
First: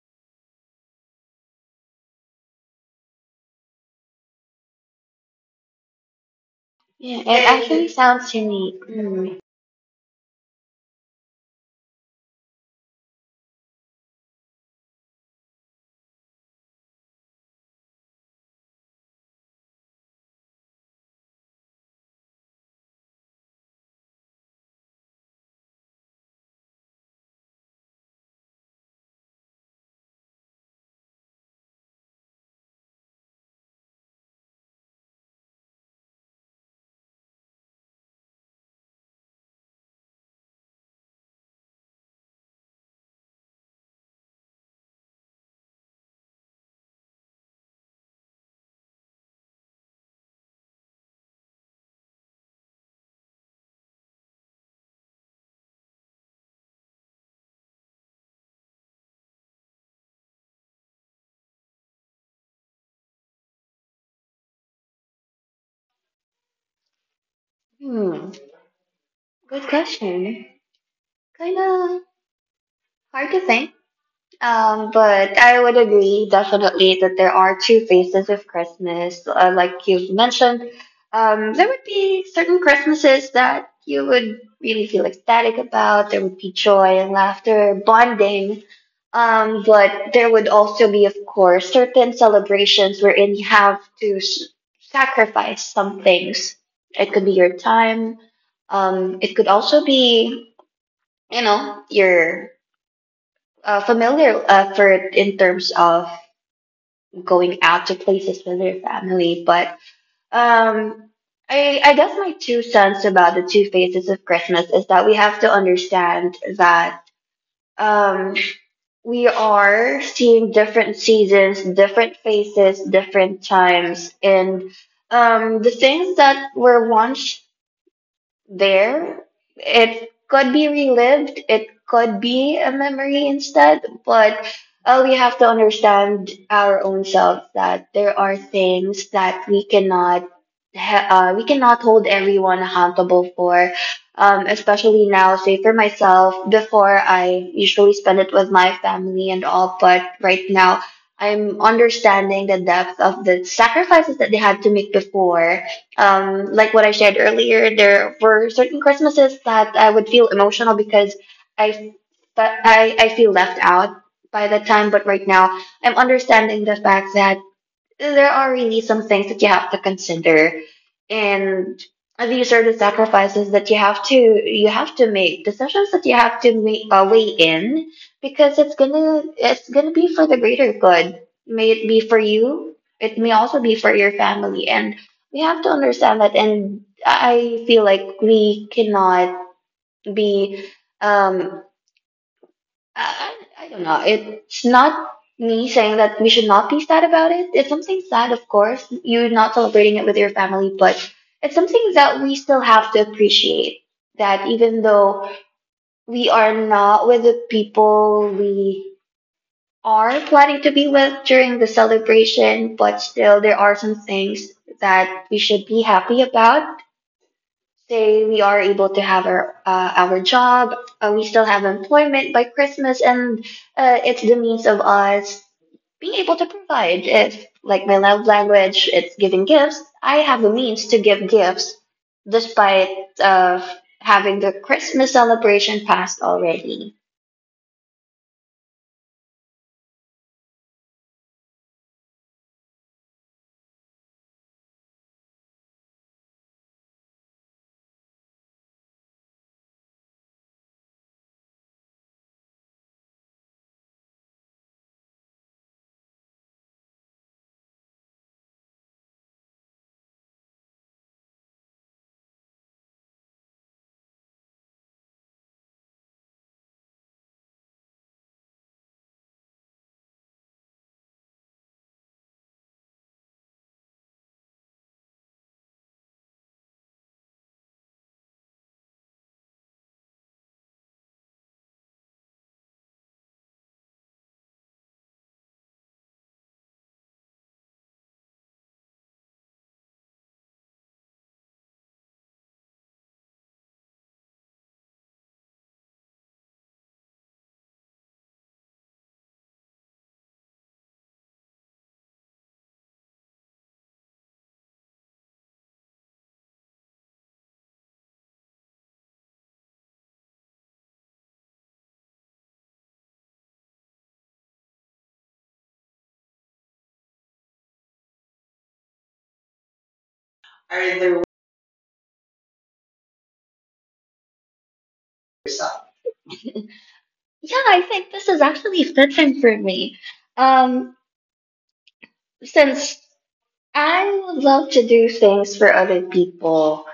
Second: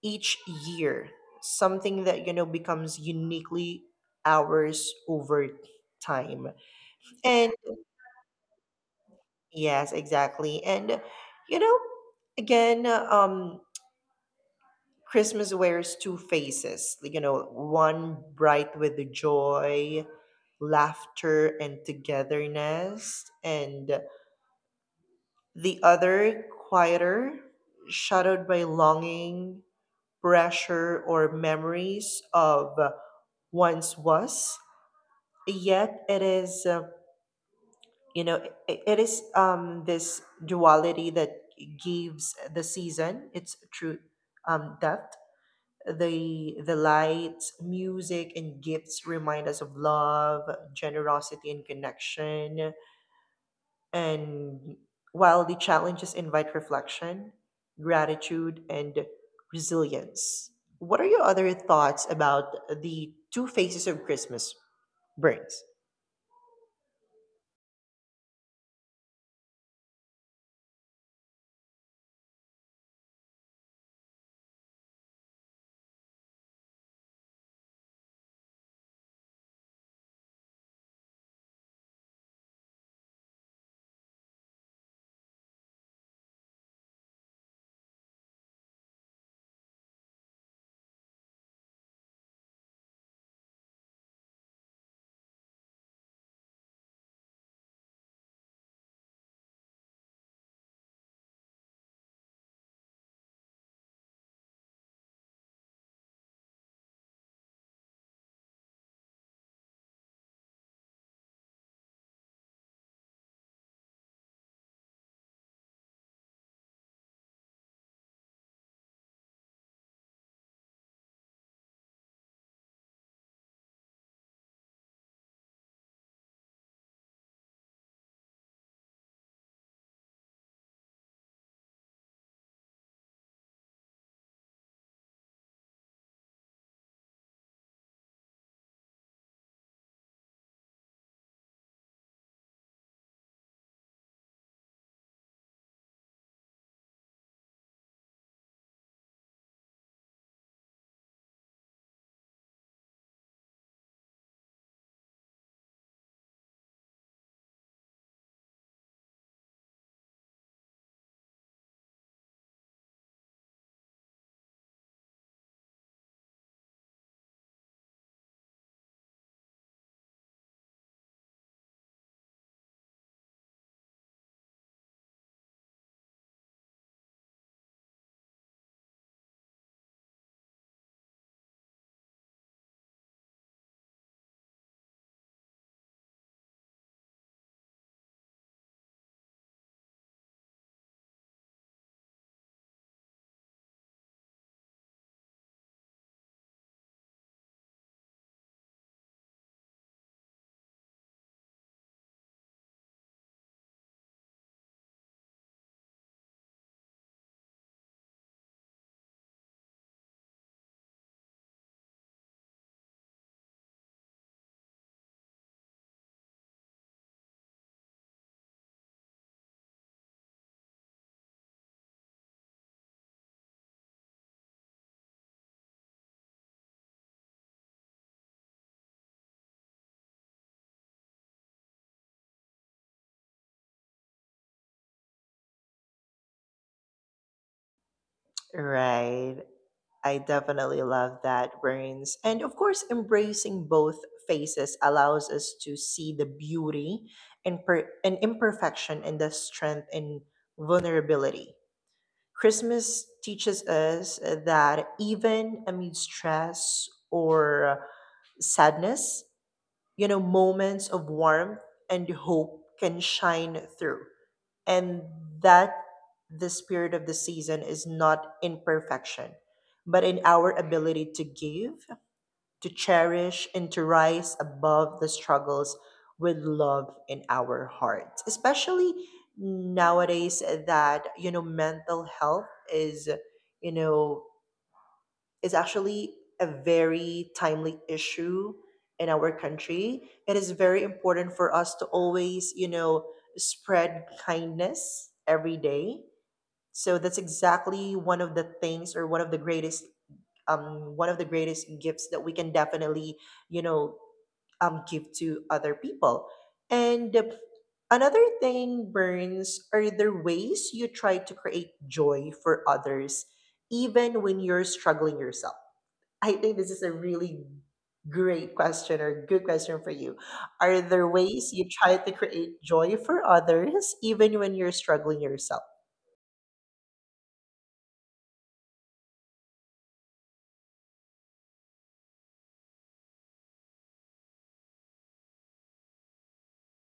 each year, something that becomes uniquely ours over time.
Yeah, it
And
actually sounds unique. Mm.
yes, exactly. And you know, again, Christmas wears two faces, like, one bright with the joy, laughter, and togetherness, and the other quieter, shadowed by longing, pressure, or memories of once was. Yet it is, you know, it is, this duality that gives the season its true depth. The lights, music, and gifts remind us of love, generosity, and connection. And while the challenges invite reflection, gratitude, and resilience. What are your other thoughts about the two faces of Christmas brings?
Hmm. Hmm, good question. Kinda hard to think. But I would agree definitely that there are two phases of Christmas. Like you've mentioned, there would be certain Christmases that you would really feel ecstatic about. There would be joy and laughter, bonding. But there would also be, of course, certain celebrations wherein you have to sacrifice some things. It could be your time. It could also be, you know, your familiar for in terms of going out to places with your family. But um, I guess my two cents about the two phases of Christmas is that we have to understand that um, we are seeing different seasons, different phases, different times, and the things that were once there. It could be relived, it could be a memory instead, but we have to understand our own self that there are things that we cannot we cannot hold everyone accountable for. Especially now, say for myself, before I usually spend it with my family and all, but right now I'm understanding the depth of the sacrifices that they had to make before. Like what I shared earlier, there were certain Christmases that I would feel emotional because I, I feel left out by that time. But right now, I'm understanding the fact that there are really some things that you have to consider, and these are the sacrifices that you have to make, decisions that you have to make, weigh in, because it's gonna be for the greater good. May it be for you, it may also be for your family, and we have to understand that. And I feel like we cannot be, um I don't know. It's not me saying that we should not be sad about it. It's something sad, of course. You're not celebrating it with your family, but it's something that we still have to appreciate. That even though we are not with the people we are planning to be with during the celebration, but still there are some things that we should be happy about. Say we are able to have our job, we still have employment by Christmas, and it's the means of us being able to provide. If like my love language, it's giving gifts. I have a means to give gifts, despite of having the Christmas celebration passed already.
Right. I definitely love that, Brains. And of course, embracing both faces allows us to see the beauty and imperfection and the strength and vulnerability. Christmas teaches us that even amid stress or sadness, moments of warmth and hope can shine through. And that the spirit of the season is not in perfection, but in our ability to give, to cherish, and to rise above the struggles with love in our hearts, especially nowadays that, mental health is, you know, is actually a very timely issue in our country. It is very important for us to always, spread kindness every day. So that's exactly one of the things or one of the greatest gifts that we can definitely, you know, give to other people. And the another thing, Burns, are there ways you try to create joy for others even when you're struggling yourself? I think this is a really great question or good question for you. Are
Are
there
there?
ways you try to create joy for others even when you're struggling yourself?
Yeah, I think this is actually fitting for me. Um, since I would love to do things for other people.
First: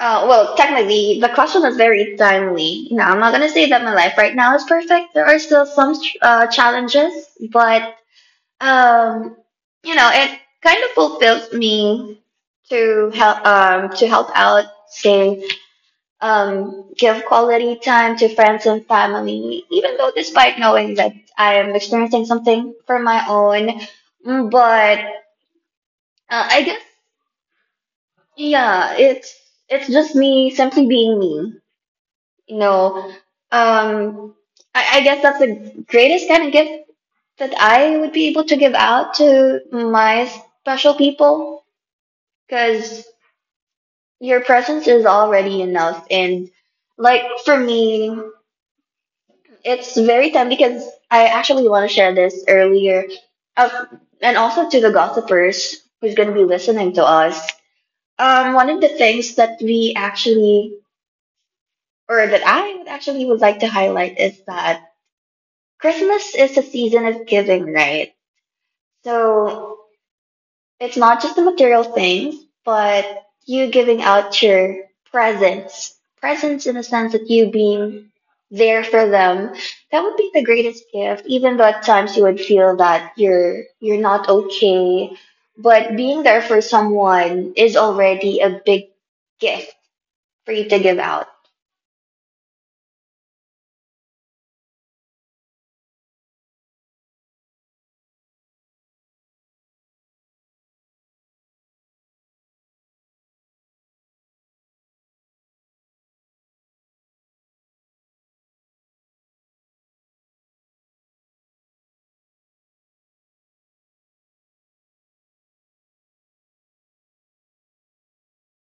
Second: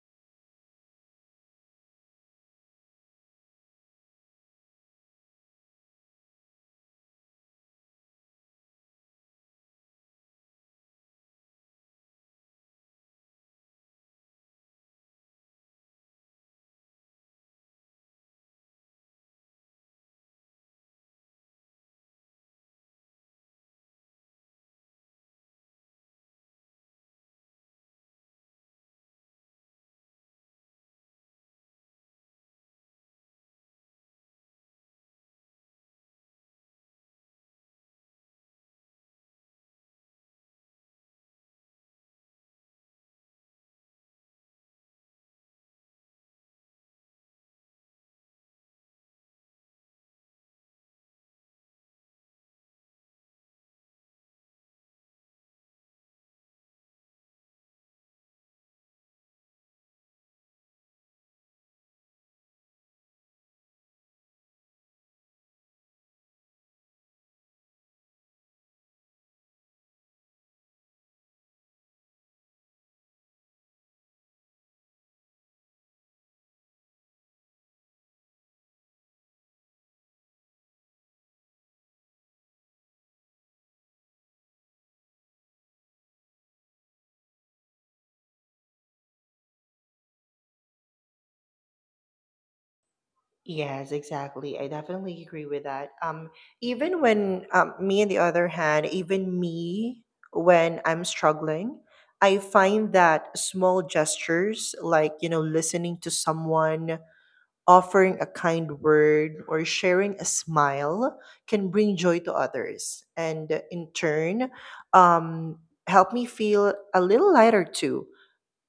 Well, technically, the question is very timely. You know, I'm not gonna say that my life right now is perfect. There are still some challenges, but um, you know, it kind of fulfills me to help out, say give quality time to friends and family, even though despite knowing that I am experiencing something for my own. Mm, but I guess yeah, it's just me simply being me. No. Um, I guess that's the greatest kind of gift that I would be able to give out to my special people, because your presence is already enough. And like for me, it's very time because I actually want to share this earlier. Uh, and also to the gossipers who's going to be listening to us. One of the things that we actually, or that I would actually would like to highlight is that Christmas is a season of giving, right? So it's not just the material things, but you giving out your presence. Presence in the sense that you being there for them. That would be the greatest gift, even though at times you would feel that you're not okay. But being there for someone is already a big gift for you to give out.
Yes, exactly. I definitely agree with that. Even when on the other hand, when I'm struggling, I find that small gestures like, listening to someone, offering a kind word, or sharing a smile can bring joy to others. And in turn, um, help me feel a little lighter too.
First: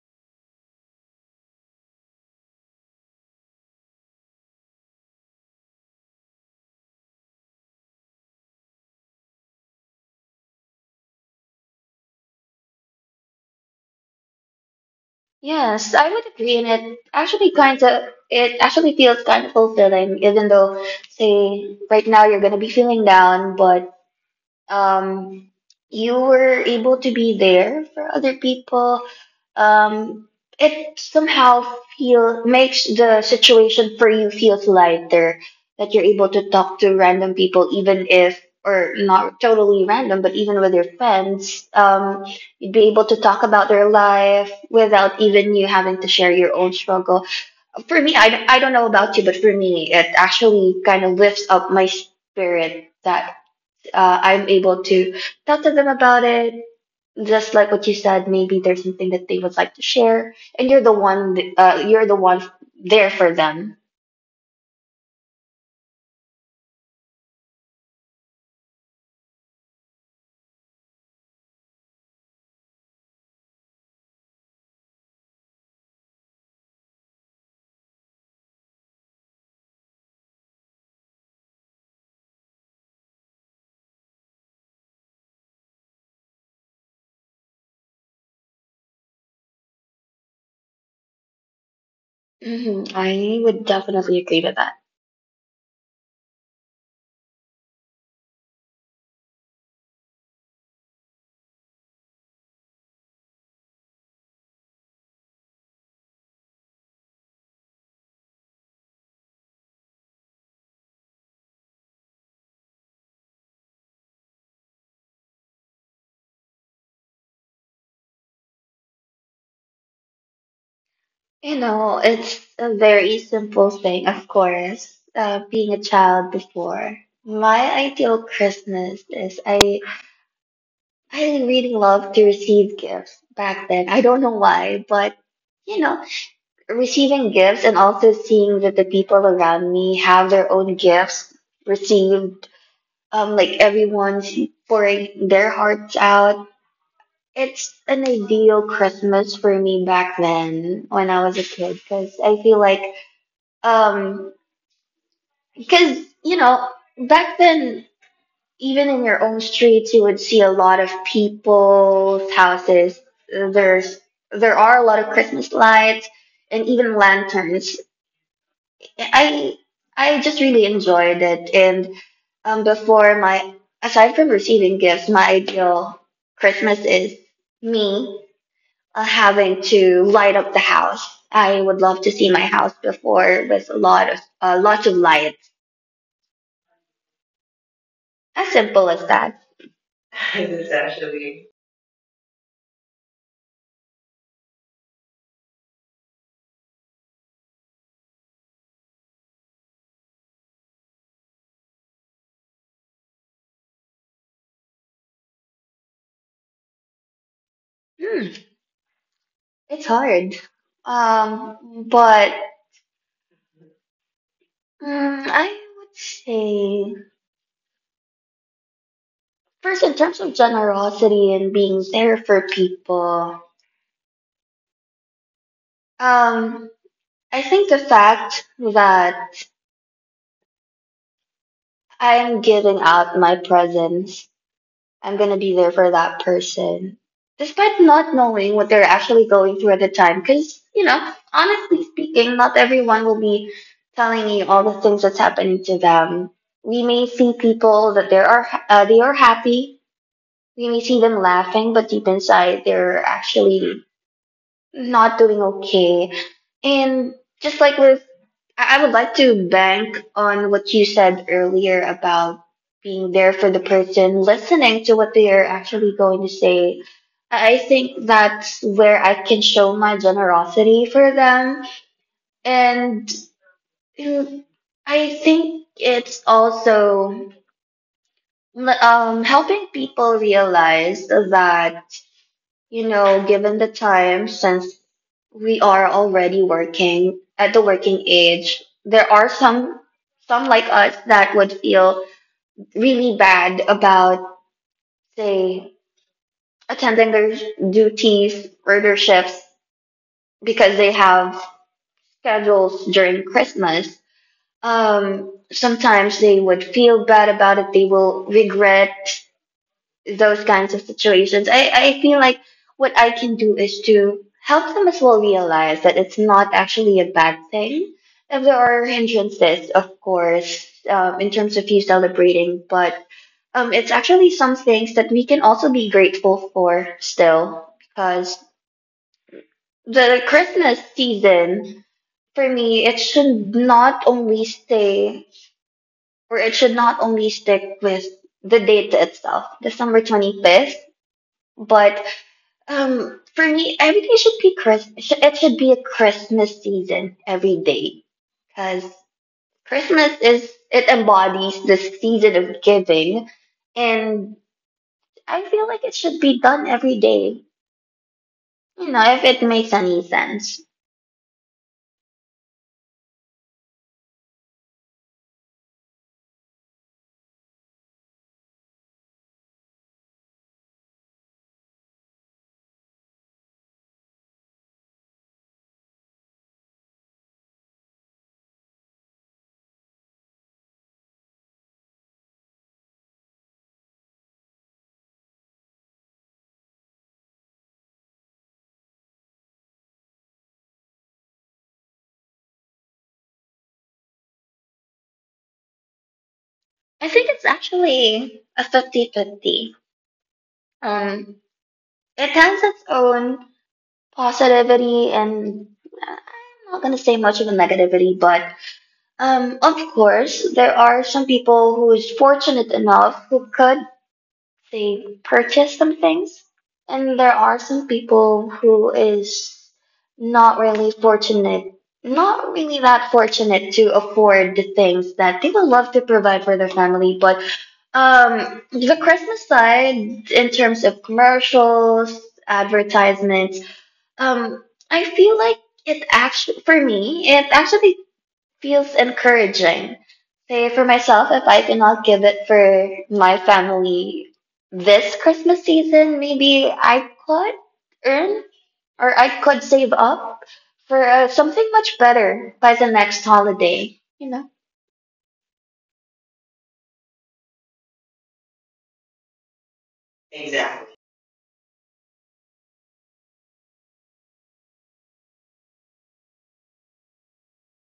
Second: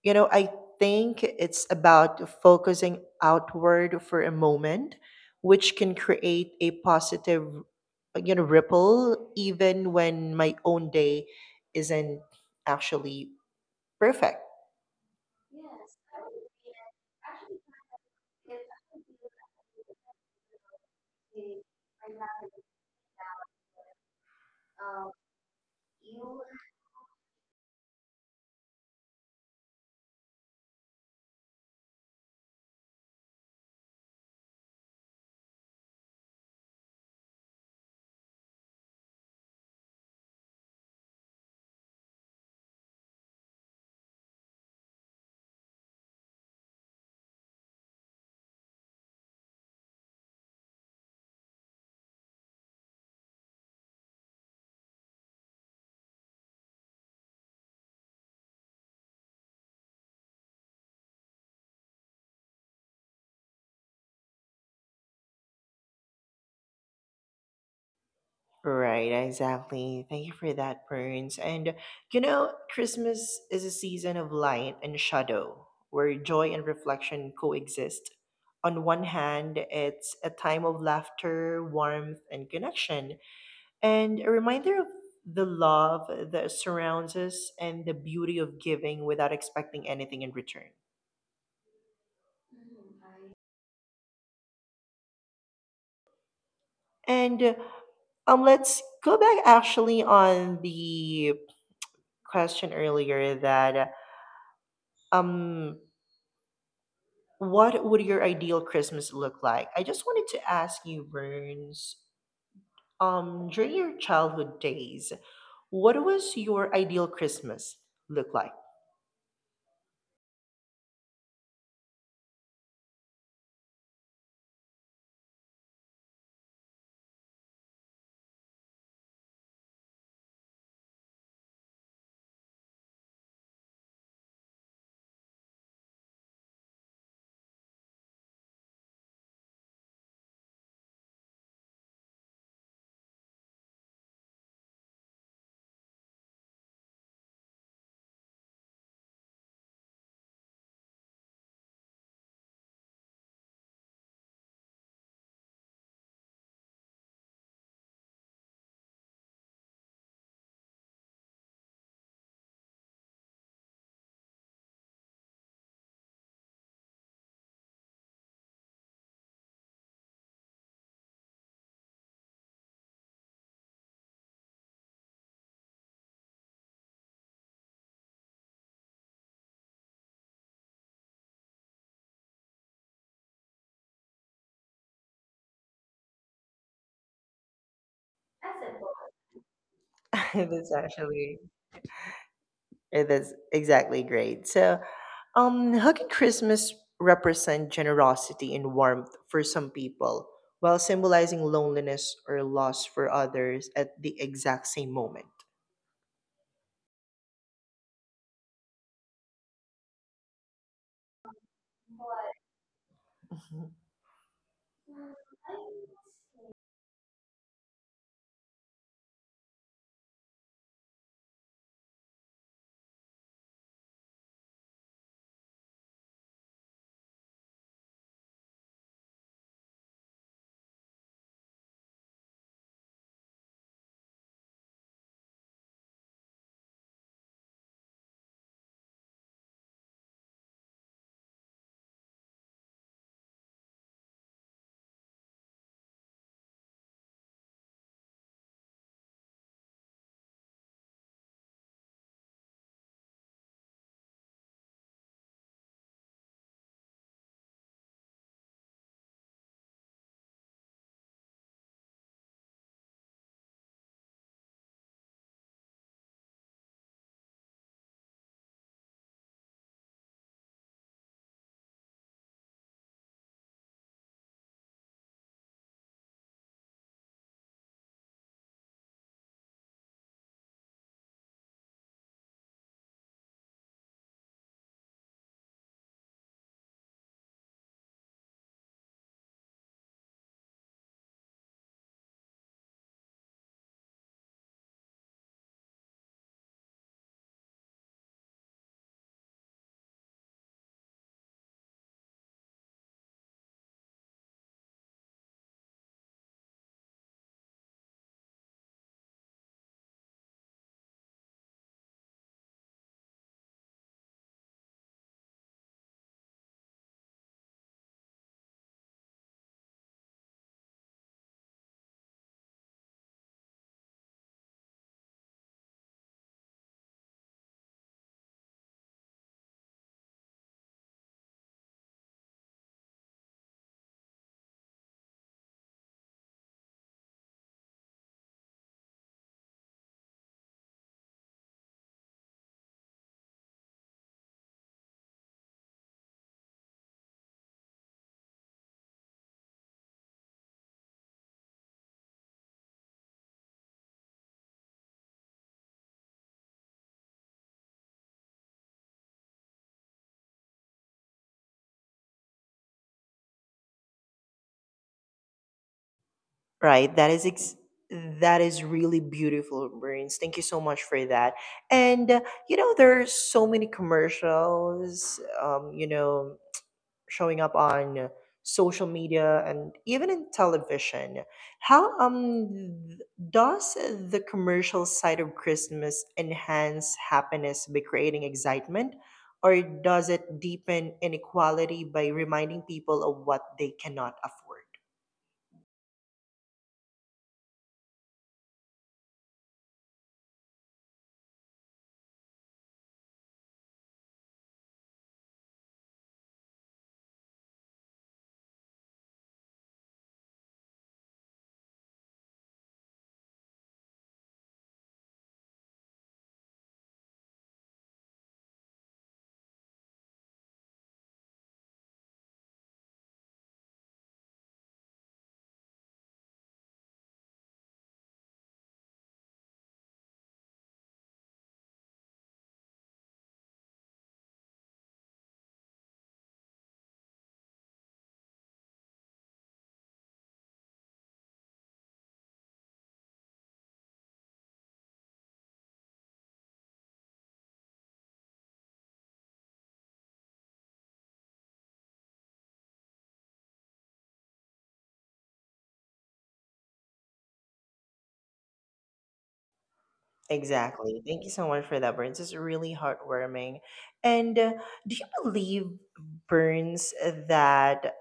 I think it's about focusing outward for a moment, which can create a positive, ripple even when my own day isn't actually perfect.
Yes, I would agree, and it actually feels kind of fulfilling, even though say right now you're gonna be feeling down, but um, you were able to be there for other people. Um, it somehow feel makes the situation for you feels lighter, that you're able to talk to random people, even if or not totally random, but even with your friends. You'd be able to talk about their life without even you having to share your own struggle. For me, I don't know about you, but for me, it actually kind of lifts up my spirit that I'm able to talk to them about it. Just like what you said, maybe there's something that they would like to share, and you're the one there for them.
Right, exactly. Thank you for that, Burns. And Christmas is a season of light and shadow where joy and reflection coexist. On one hand, it's a time of laughter, warmth, and connection, and a reminder of the love that surrounds us and the beauty of giving without expecting anything in return.
Hmm, I would definitely agree with that.
And let's go back actually on the question earlier that um, what would your ideal Christmas look like? I just wanted to ask you, Burns, during your childhood days, what was your ideal Christmas look like?
You know, it's a very simple thing, of course. Being a child before, my ideal Christmas is I really loved to receive gifts back then. I don't know why, but you know, receiving gifts and also seeing that the people around me have their own gifts received, like everyone's pouring their hearts out. It's an ideal Christmas for me back then when I was a kid because I feel like, um, because you know, back then even in your own streets, you would see a lot of people's houses. There's there are a lot of Christmas lights and even lanterns. I I just really enjoyed it. And before my aside from receiving gifts, my ideal Christmas is me having to light up the house. I would love to see my house before with a lot of lots of lights. As simple as that.
That's
It's
actually
actually.
that's exactly great. So, how can Christmas represent generosity and warmth for some people, while symbolizing loneliness or loss for others at the exact same moment?
Hmm. It's hard. Um, but
Mhm.
I would say first in terms of generosity and being there for people. Um, I think the fact that I am giving out my presence, I'm gonna be there for that person, despite not knowing what they're actually going through at the time. Because you know, honestly speaking, not everyone will be telling you all the things that's happening to them. We may see people that they are happy. We may see them laughing, but deep inside, they're actually not doing okay. And just like with, I would like to bank on what you said earlier about being there for the person, listening to what they are actually going to say. I think that's where I can show my generosity for them. And mm, I think it's also helping people realize that. You know, given the time, since we are already working at the working age, there are some like us that would feel really bad about say attending their duties or their shifts because they have schedules during Christmas. Sometimes they would feel bad about it. They will regret those kinds of situations. I feel like what I can do is to help them as well realize that it's not actually a bad thing. If there are hindrances, of course, in terms of you celebrating, but it's actually some things that we can also be grateful for still, because the Christmas season, for me, it should not only stick with the date itself, December 25th. But for me, everything should be Christmas. It should be a Christmas season every day, because Christmas is it embodies the season of giving, and I feel like it should be done every day. You know, if it makes any sense.
Right. That is really beautiful, Brains. Thank you so much for that. And there are so many commercials, showing up on social media and even in television. How does the commercial side of Christmas enhance happiness by creating excitement, or does it deepen inequality by reminding people of what they cannot afford?
I think it's actually a 50-50. Um, it has its own positivity, and I'm not gonna say much of a negativity. But of course, there are some people who is fortunate enough who could they purchase some things, and there are some people who is not really fortunate, not really that fortunate to afford the things that they would love to provide for their family. But the Christmas side, in terms of commercials, advertisements, um, I feel like for me, it actually feels encouraging. Say for myself, if I cannot give it for my family this Christmas season, maybe I could earn or I could save up for something much better by the next holiday. You know, exactly.
Exactly. Thank you so much for that, Burns. It's really heartwarming. And do you believe, Burns, that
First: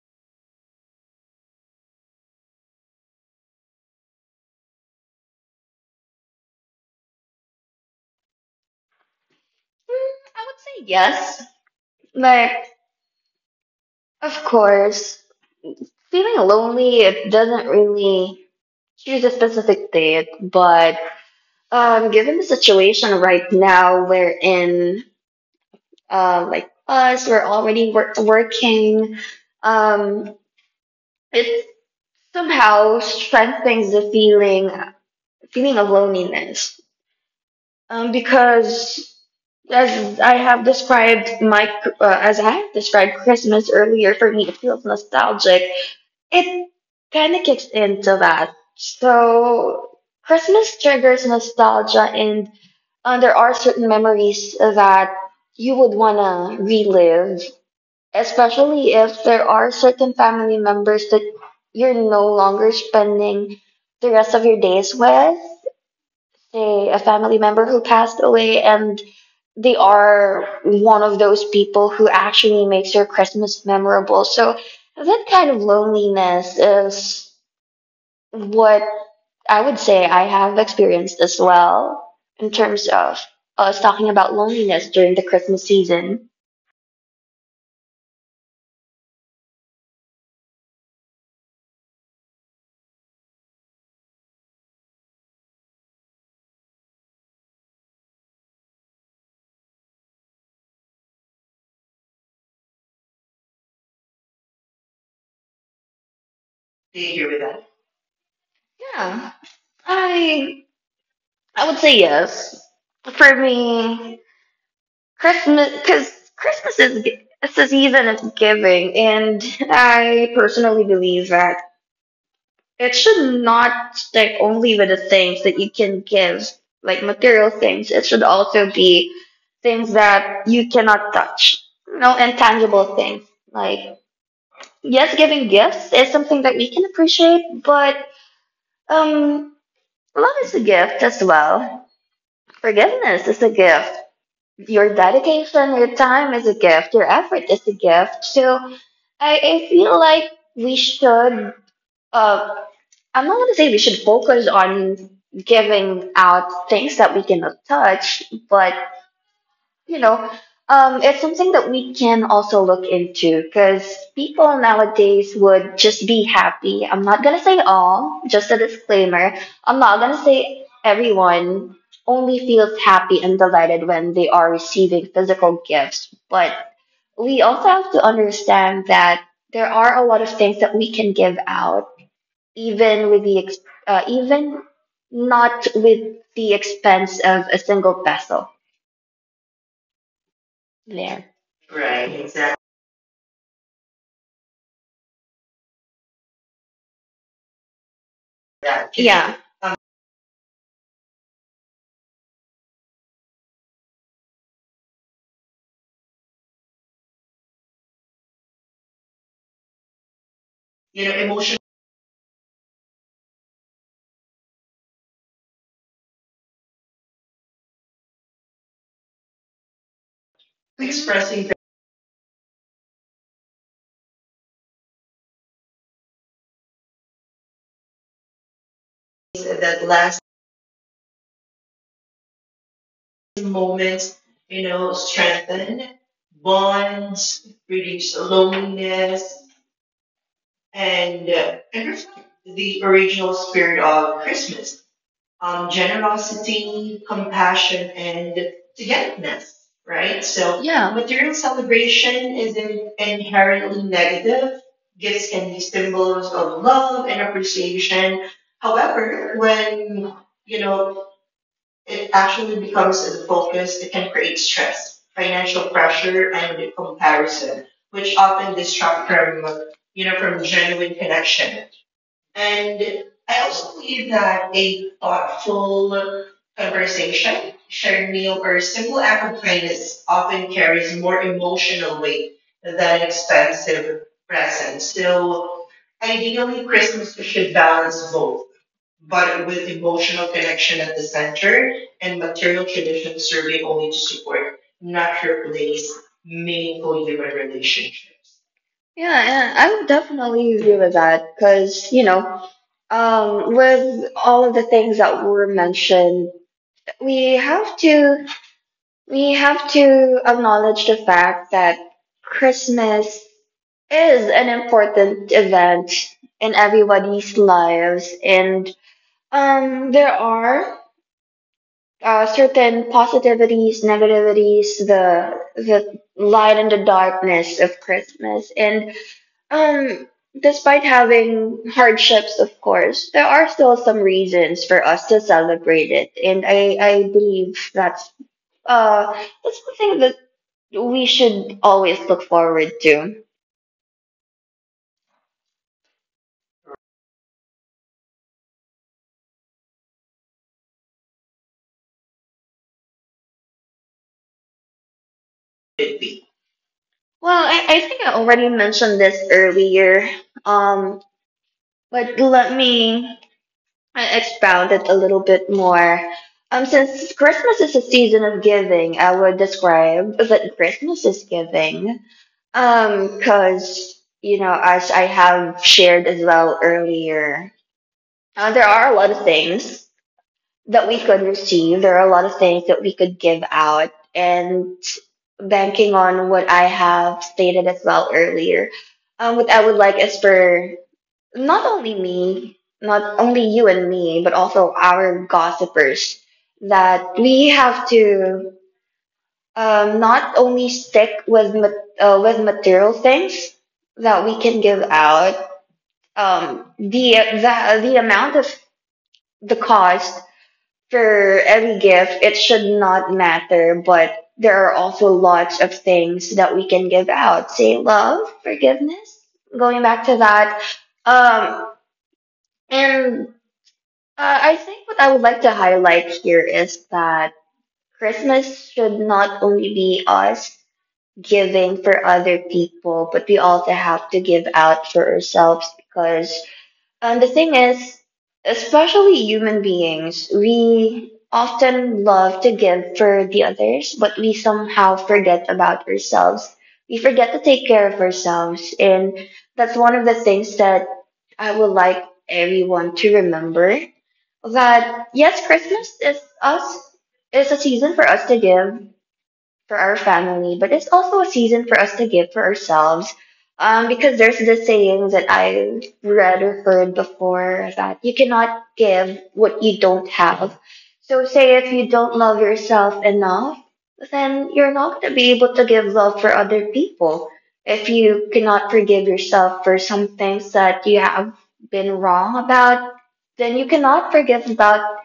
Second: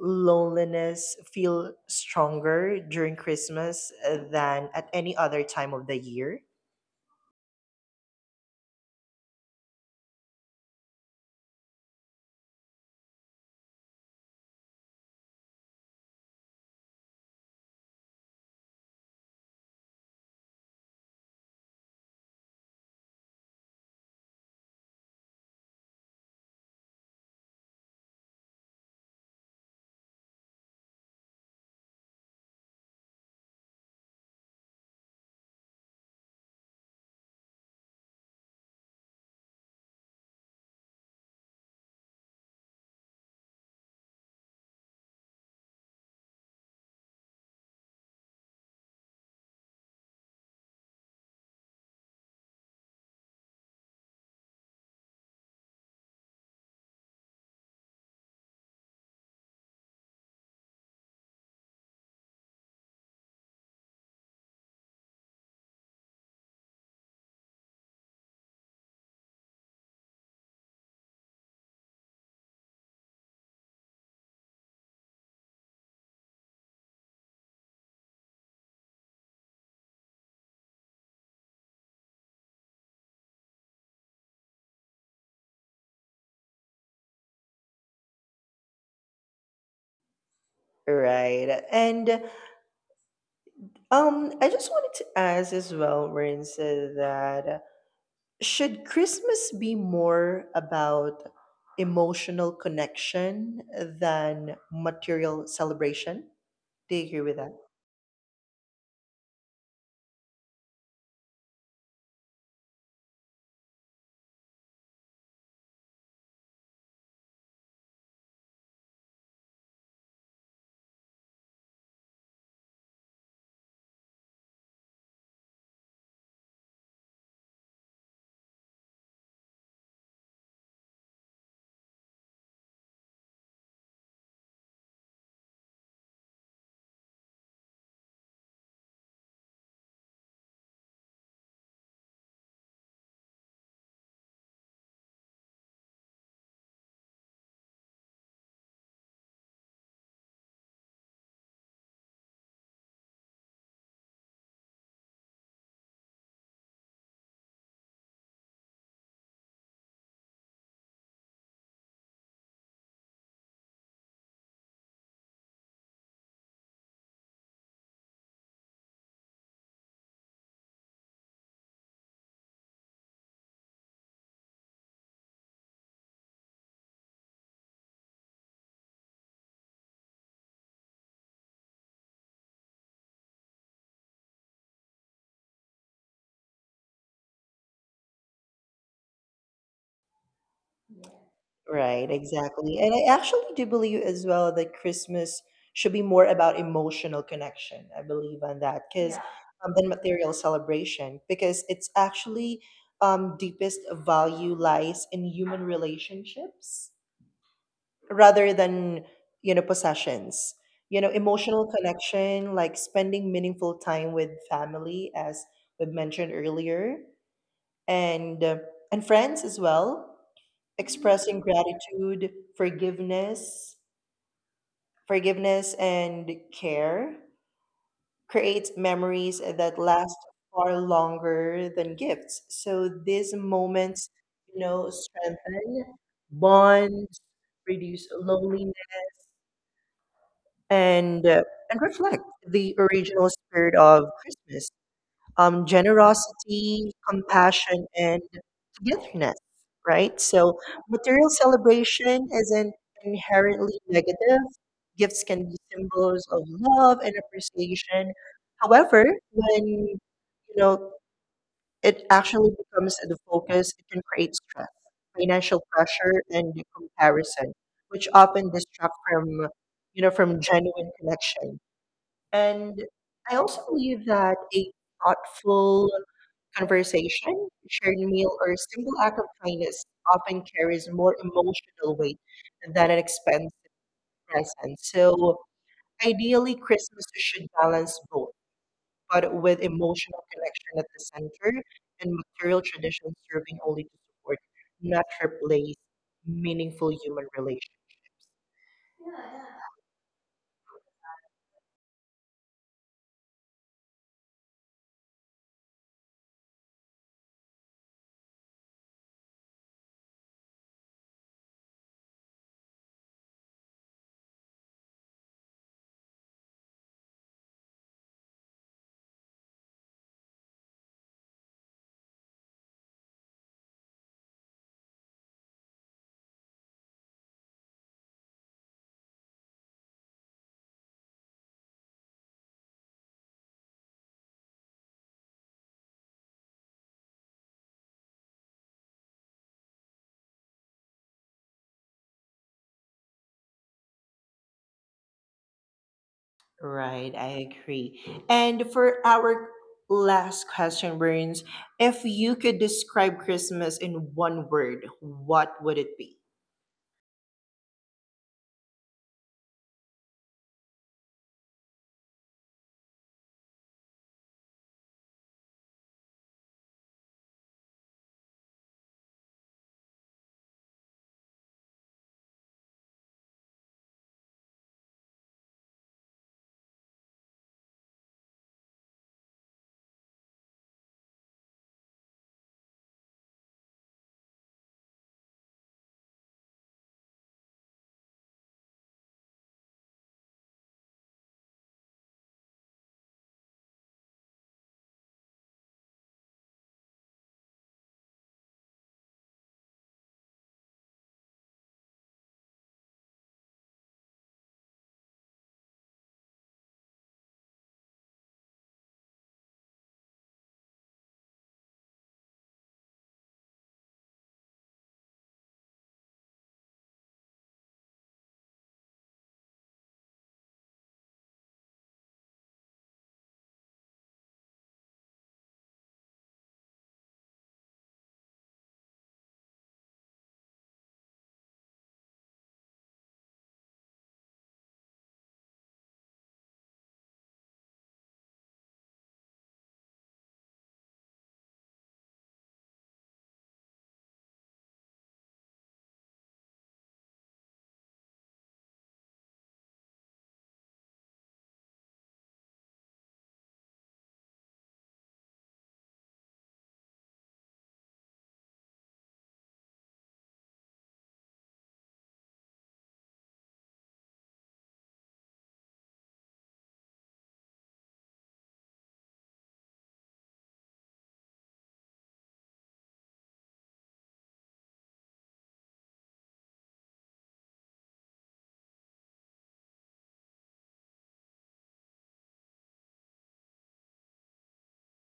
loneliness feel stronger during Christmas, than at any other time of the year?
I would say yes. Like, of course, feeling lonely, it doesn't really choose a specific date. But given the situation right now we're in, like us, we're already working. Um, it somehow strengthens the feeling of loneliness, because as I have described my as I have described Christmas earlier, for me it feels nostalgic. It kind of kicks into that. So Christmas triggers nostalgia, and there are certain memories that you would wanna relive, especially if there are certain family members that you're no longer spending the rest of your days with, say a family member who passed away, and they are one of those people who actually makes your Christmas memorable. So that kind of loneliness is what I would say I have experienced as well in terms of us talking about loneliness during the Christmas season.
Right. And I just wanted to ask as well, Burns, that should Christmas be more about emotional connection than material celebration? Do
Do
you agree
you
with
agree with
that?
that? Yeah, I I would say yes. For me, Christmas, because it's a season of giving, and I personally believe that it should not stick only with the things that you can give, like material things. It should also be things that you cannot touch, you know, intangible things. Like, yes, giving gifts is something that we can appreciate, but um, love is a gift as well. Forgiveness is a gift. Your dedication, your time is a gift, your effort is a gift. So I feel like we should, uh, I'm not going to say we should focus on giving out things that we cannot touch, but you know, it's something that we can also look into, because people nowadays would just be happy. I'm not gonna say all, just a disclaimer. I'm not gonna say everyone only feels happy and delighted when they are receiving physical gifts, but we also have to understand that there are a lot of things that we can give out, even with even not with the expense of a single peso. There.
Right, exactly. And I actually do believe as well that Christmas should be more about emotional connection. I believe on that
That. People,
because,
yeah. Um,
than material celebration, because it's actually, deepest value lies in human relationships rather than possessions. You know,
you know, emotionally
emotional connection, like spending meaningful time with family, as we've mentioned earlier, and uh, and friends as well, expressing
expressing
gratitude, forgiveness forgiveness and care creates memories
things
that
that
last
last
far longer than gifts. So these moments,
moments, you know,
strengthen
strengthen
bonds,
bonds,
reduce
reduce
loneliness,
loneliness,
and uh, and
and
reflect
reflect
the
the
original
original
spirit
spirit
of
of
Christmas:
Christmas. Um,
generosity,
generosity,
compassion,
compassion,
and
and
togetherness.
togetherness,
Right.
right?
So,
So yeah,
material
material celebration
celebration isn't
isn't
inherently
inherently
negative.
negative.
Gifts
Gifts
can
can
be
be
symbols
symbols
of
of
love and
love and appreciation.
appreciation. However,
However,
when,
when you
know
know
it
it
actually
actually
becomes
becomes
the
the
focus,
focus,
it
it
can
can
create
create
stress,
stress,
financial
financial
pressure,
pressure,
and
and
comparison,
comparison,
which
which
often
often
distract
distract
from
from
you
you
know
know
from
from
genuine
genuine
connection.
connection.
And
And
I
I
also
also
believe
believe
that
that
a
a
thoughtful
thoughtful
conversation,
conversation,
shared
shared
meal,
meal,
or a
or
simple
simple
act of
act of
kindness
kindness
often
often
carries
carries
more
more
emotional
emotional
weight
weight
than an
than
expensive
expensive
present.
presents.
So
So
ideally,
ideally,
Christmas
Christmas
should
should
balance
balance
both,
both,
but
but
with
with
emotional
emotional
connection at
connection at
the
the
center
center,
and
and
material
material
traditions
traditions
serving
serving
only to
only to
support,
support,
not
not
replace,
replace,
meaningful
meaningful
human
human relationships.
relationships.
Yeah, yeah, I would definitely agree with that because, you know, with all of the things that were mentioned, we have to we have to acknowledge the fact that Christmas is an important event in everybody's lives, and there are certain positivities, negativities, the light and the darkness of Christmas, and um, despite having hardships, of course, there are still some reasons for us to celebrate it, and I believe uh that's something that we should always look forward to.
Right, I agree. And for our last question, Burns, if you could describe Christmas in one word, what would it be?
Well, I think I already mentioned this earlier, um, but let me expound it a little bit more. Since Christmas is a season of giving, I would describe that Christmas is giving. Cause you know, as I have shared as well earlier, there are a lot of things that we could receive. There are a lot of things that we could give out, and banking on what I have stated as well earlier, what I would like is for not only me, not only you and me, but also our gossipers, that we have to not only stick with with material things that we can give out. Um, the the amount of the cost for every gift it should not matter, but there are also lots of things that we can give out. Say love, forgiveness. Going back to that, um, and I think what I would like to highlight here is that Christmas should not only be us giving for other people, but we also have to give out for ourselves, because the thing is, especially human beings, we often love to give for the others, but we somehow forget about ourselves. We forget to take care of ourselves, and that's one of the things that I would like everyone to remember, that yes, Christmas is us is a season for us to give for our family, but it's also a season for us to give for ourselves. Because there's this saying that I read or heard before that you cannot give what you don't have. So say if you don't love yourself enough, then you're not going to be able to give love for other people. If you cannot forgive yourself for some things that you have been wrong about, then you cannot forgive about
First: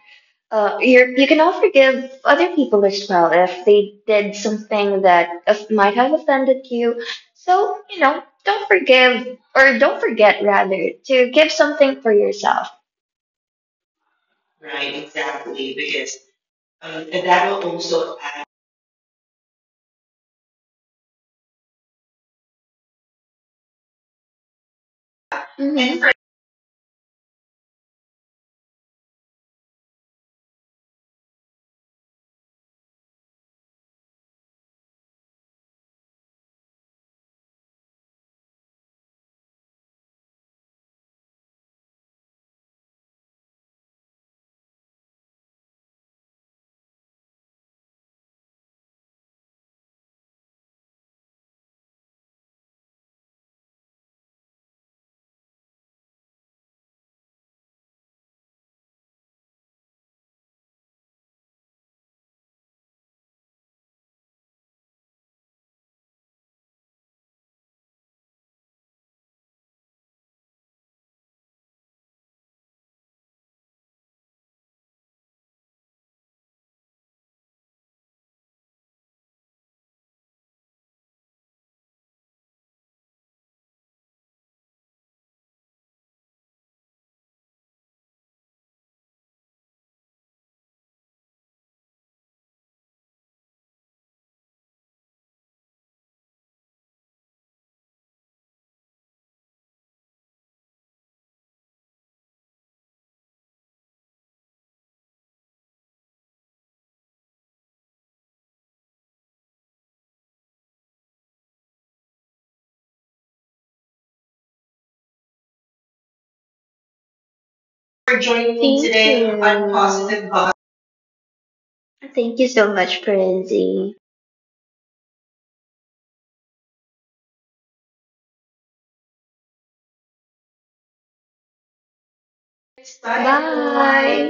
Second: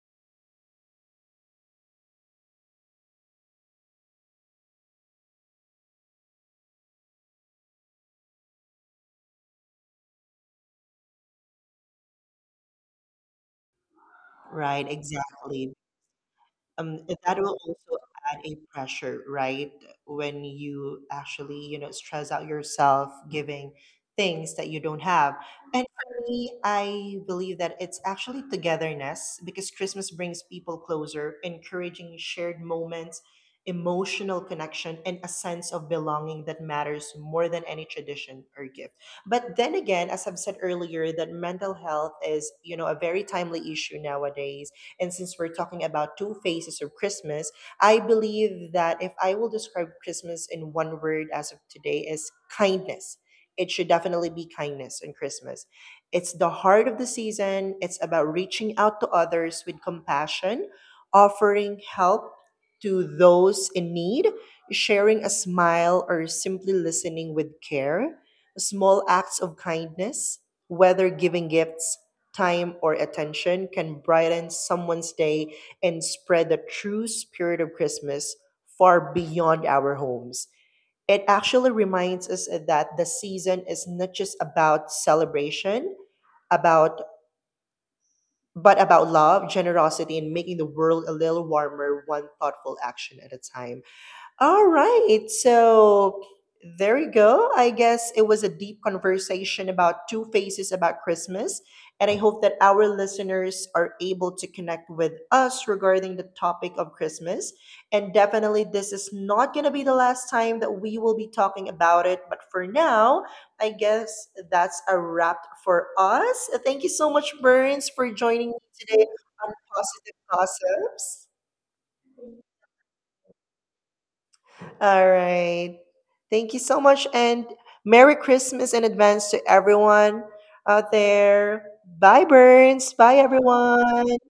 you can all forgive other people as well if they did something that might have offended you. So, you know, don't forgive, or don't forget rather, to give something for yourself.
Right,
Right, exactly,
exactly.
because and
That
that
will
will
also
also
add
add.
a pressure, right? When you actually, stress out yourself giving things that you don't have.
Mhm.
And
And
for me, I believe that it's actually togetherness, because Christmas brings people closer, encouraging shared moments, emotional connection, and a sense of belonging that matters more than any tradition or gift. But then again, as I've said earlier, that mental health is, a very timely issue nowadays, and since we're talking about two phases of Christmas, I believe that if I will describe Christmas in one word as of today is kindness. It should definitely be kindness in Christmas. It's the heart of the season. It's about reaching out to others with compassion, offering help to those in need, sharing a smile or simply listening with care. Small acts of kindness, whether giving gifts, time, or attention, can brighten someone's day and spread the true spirit of Christmas far beyond our homes. It actually reminds us that the season is not just about celebration, about but about love, generosity, and making the world a little warmer, one thoughtful action at a time. All right. So there you go. I guess it was a deep conversation about two faces about Christmas. And I hope that our listeners are able to connect with us regarding the topic of Christmas. And definitely, this is not going to be the last time that we will be talking about it. But for now, I guess that's a wrap for us. Thank you so much, Burns, for
for
joining
joining
me
me thank
today
today
on
on you.
Positive
Positive Vibes.
Gossips.
Thank you so much, Prinzy.
All right. Thank you so much. And Merry Christmas in advance to everyone out there. Bye, Burns. Bye,
Bye, bye.
everyone.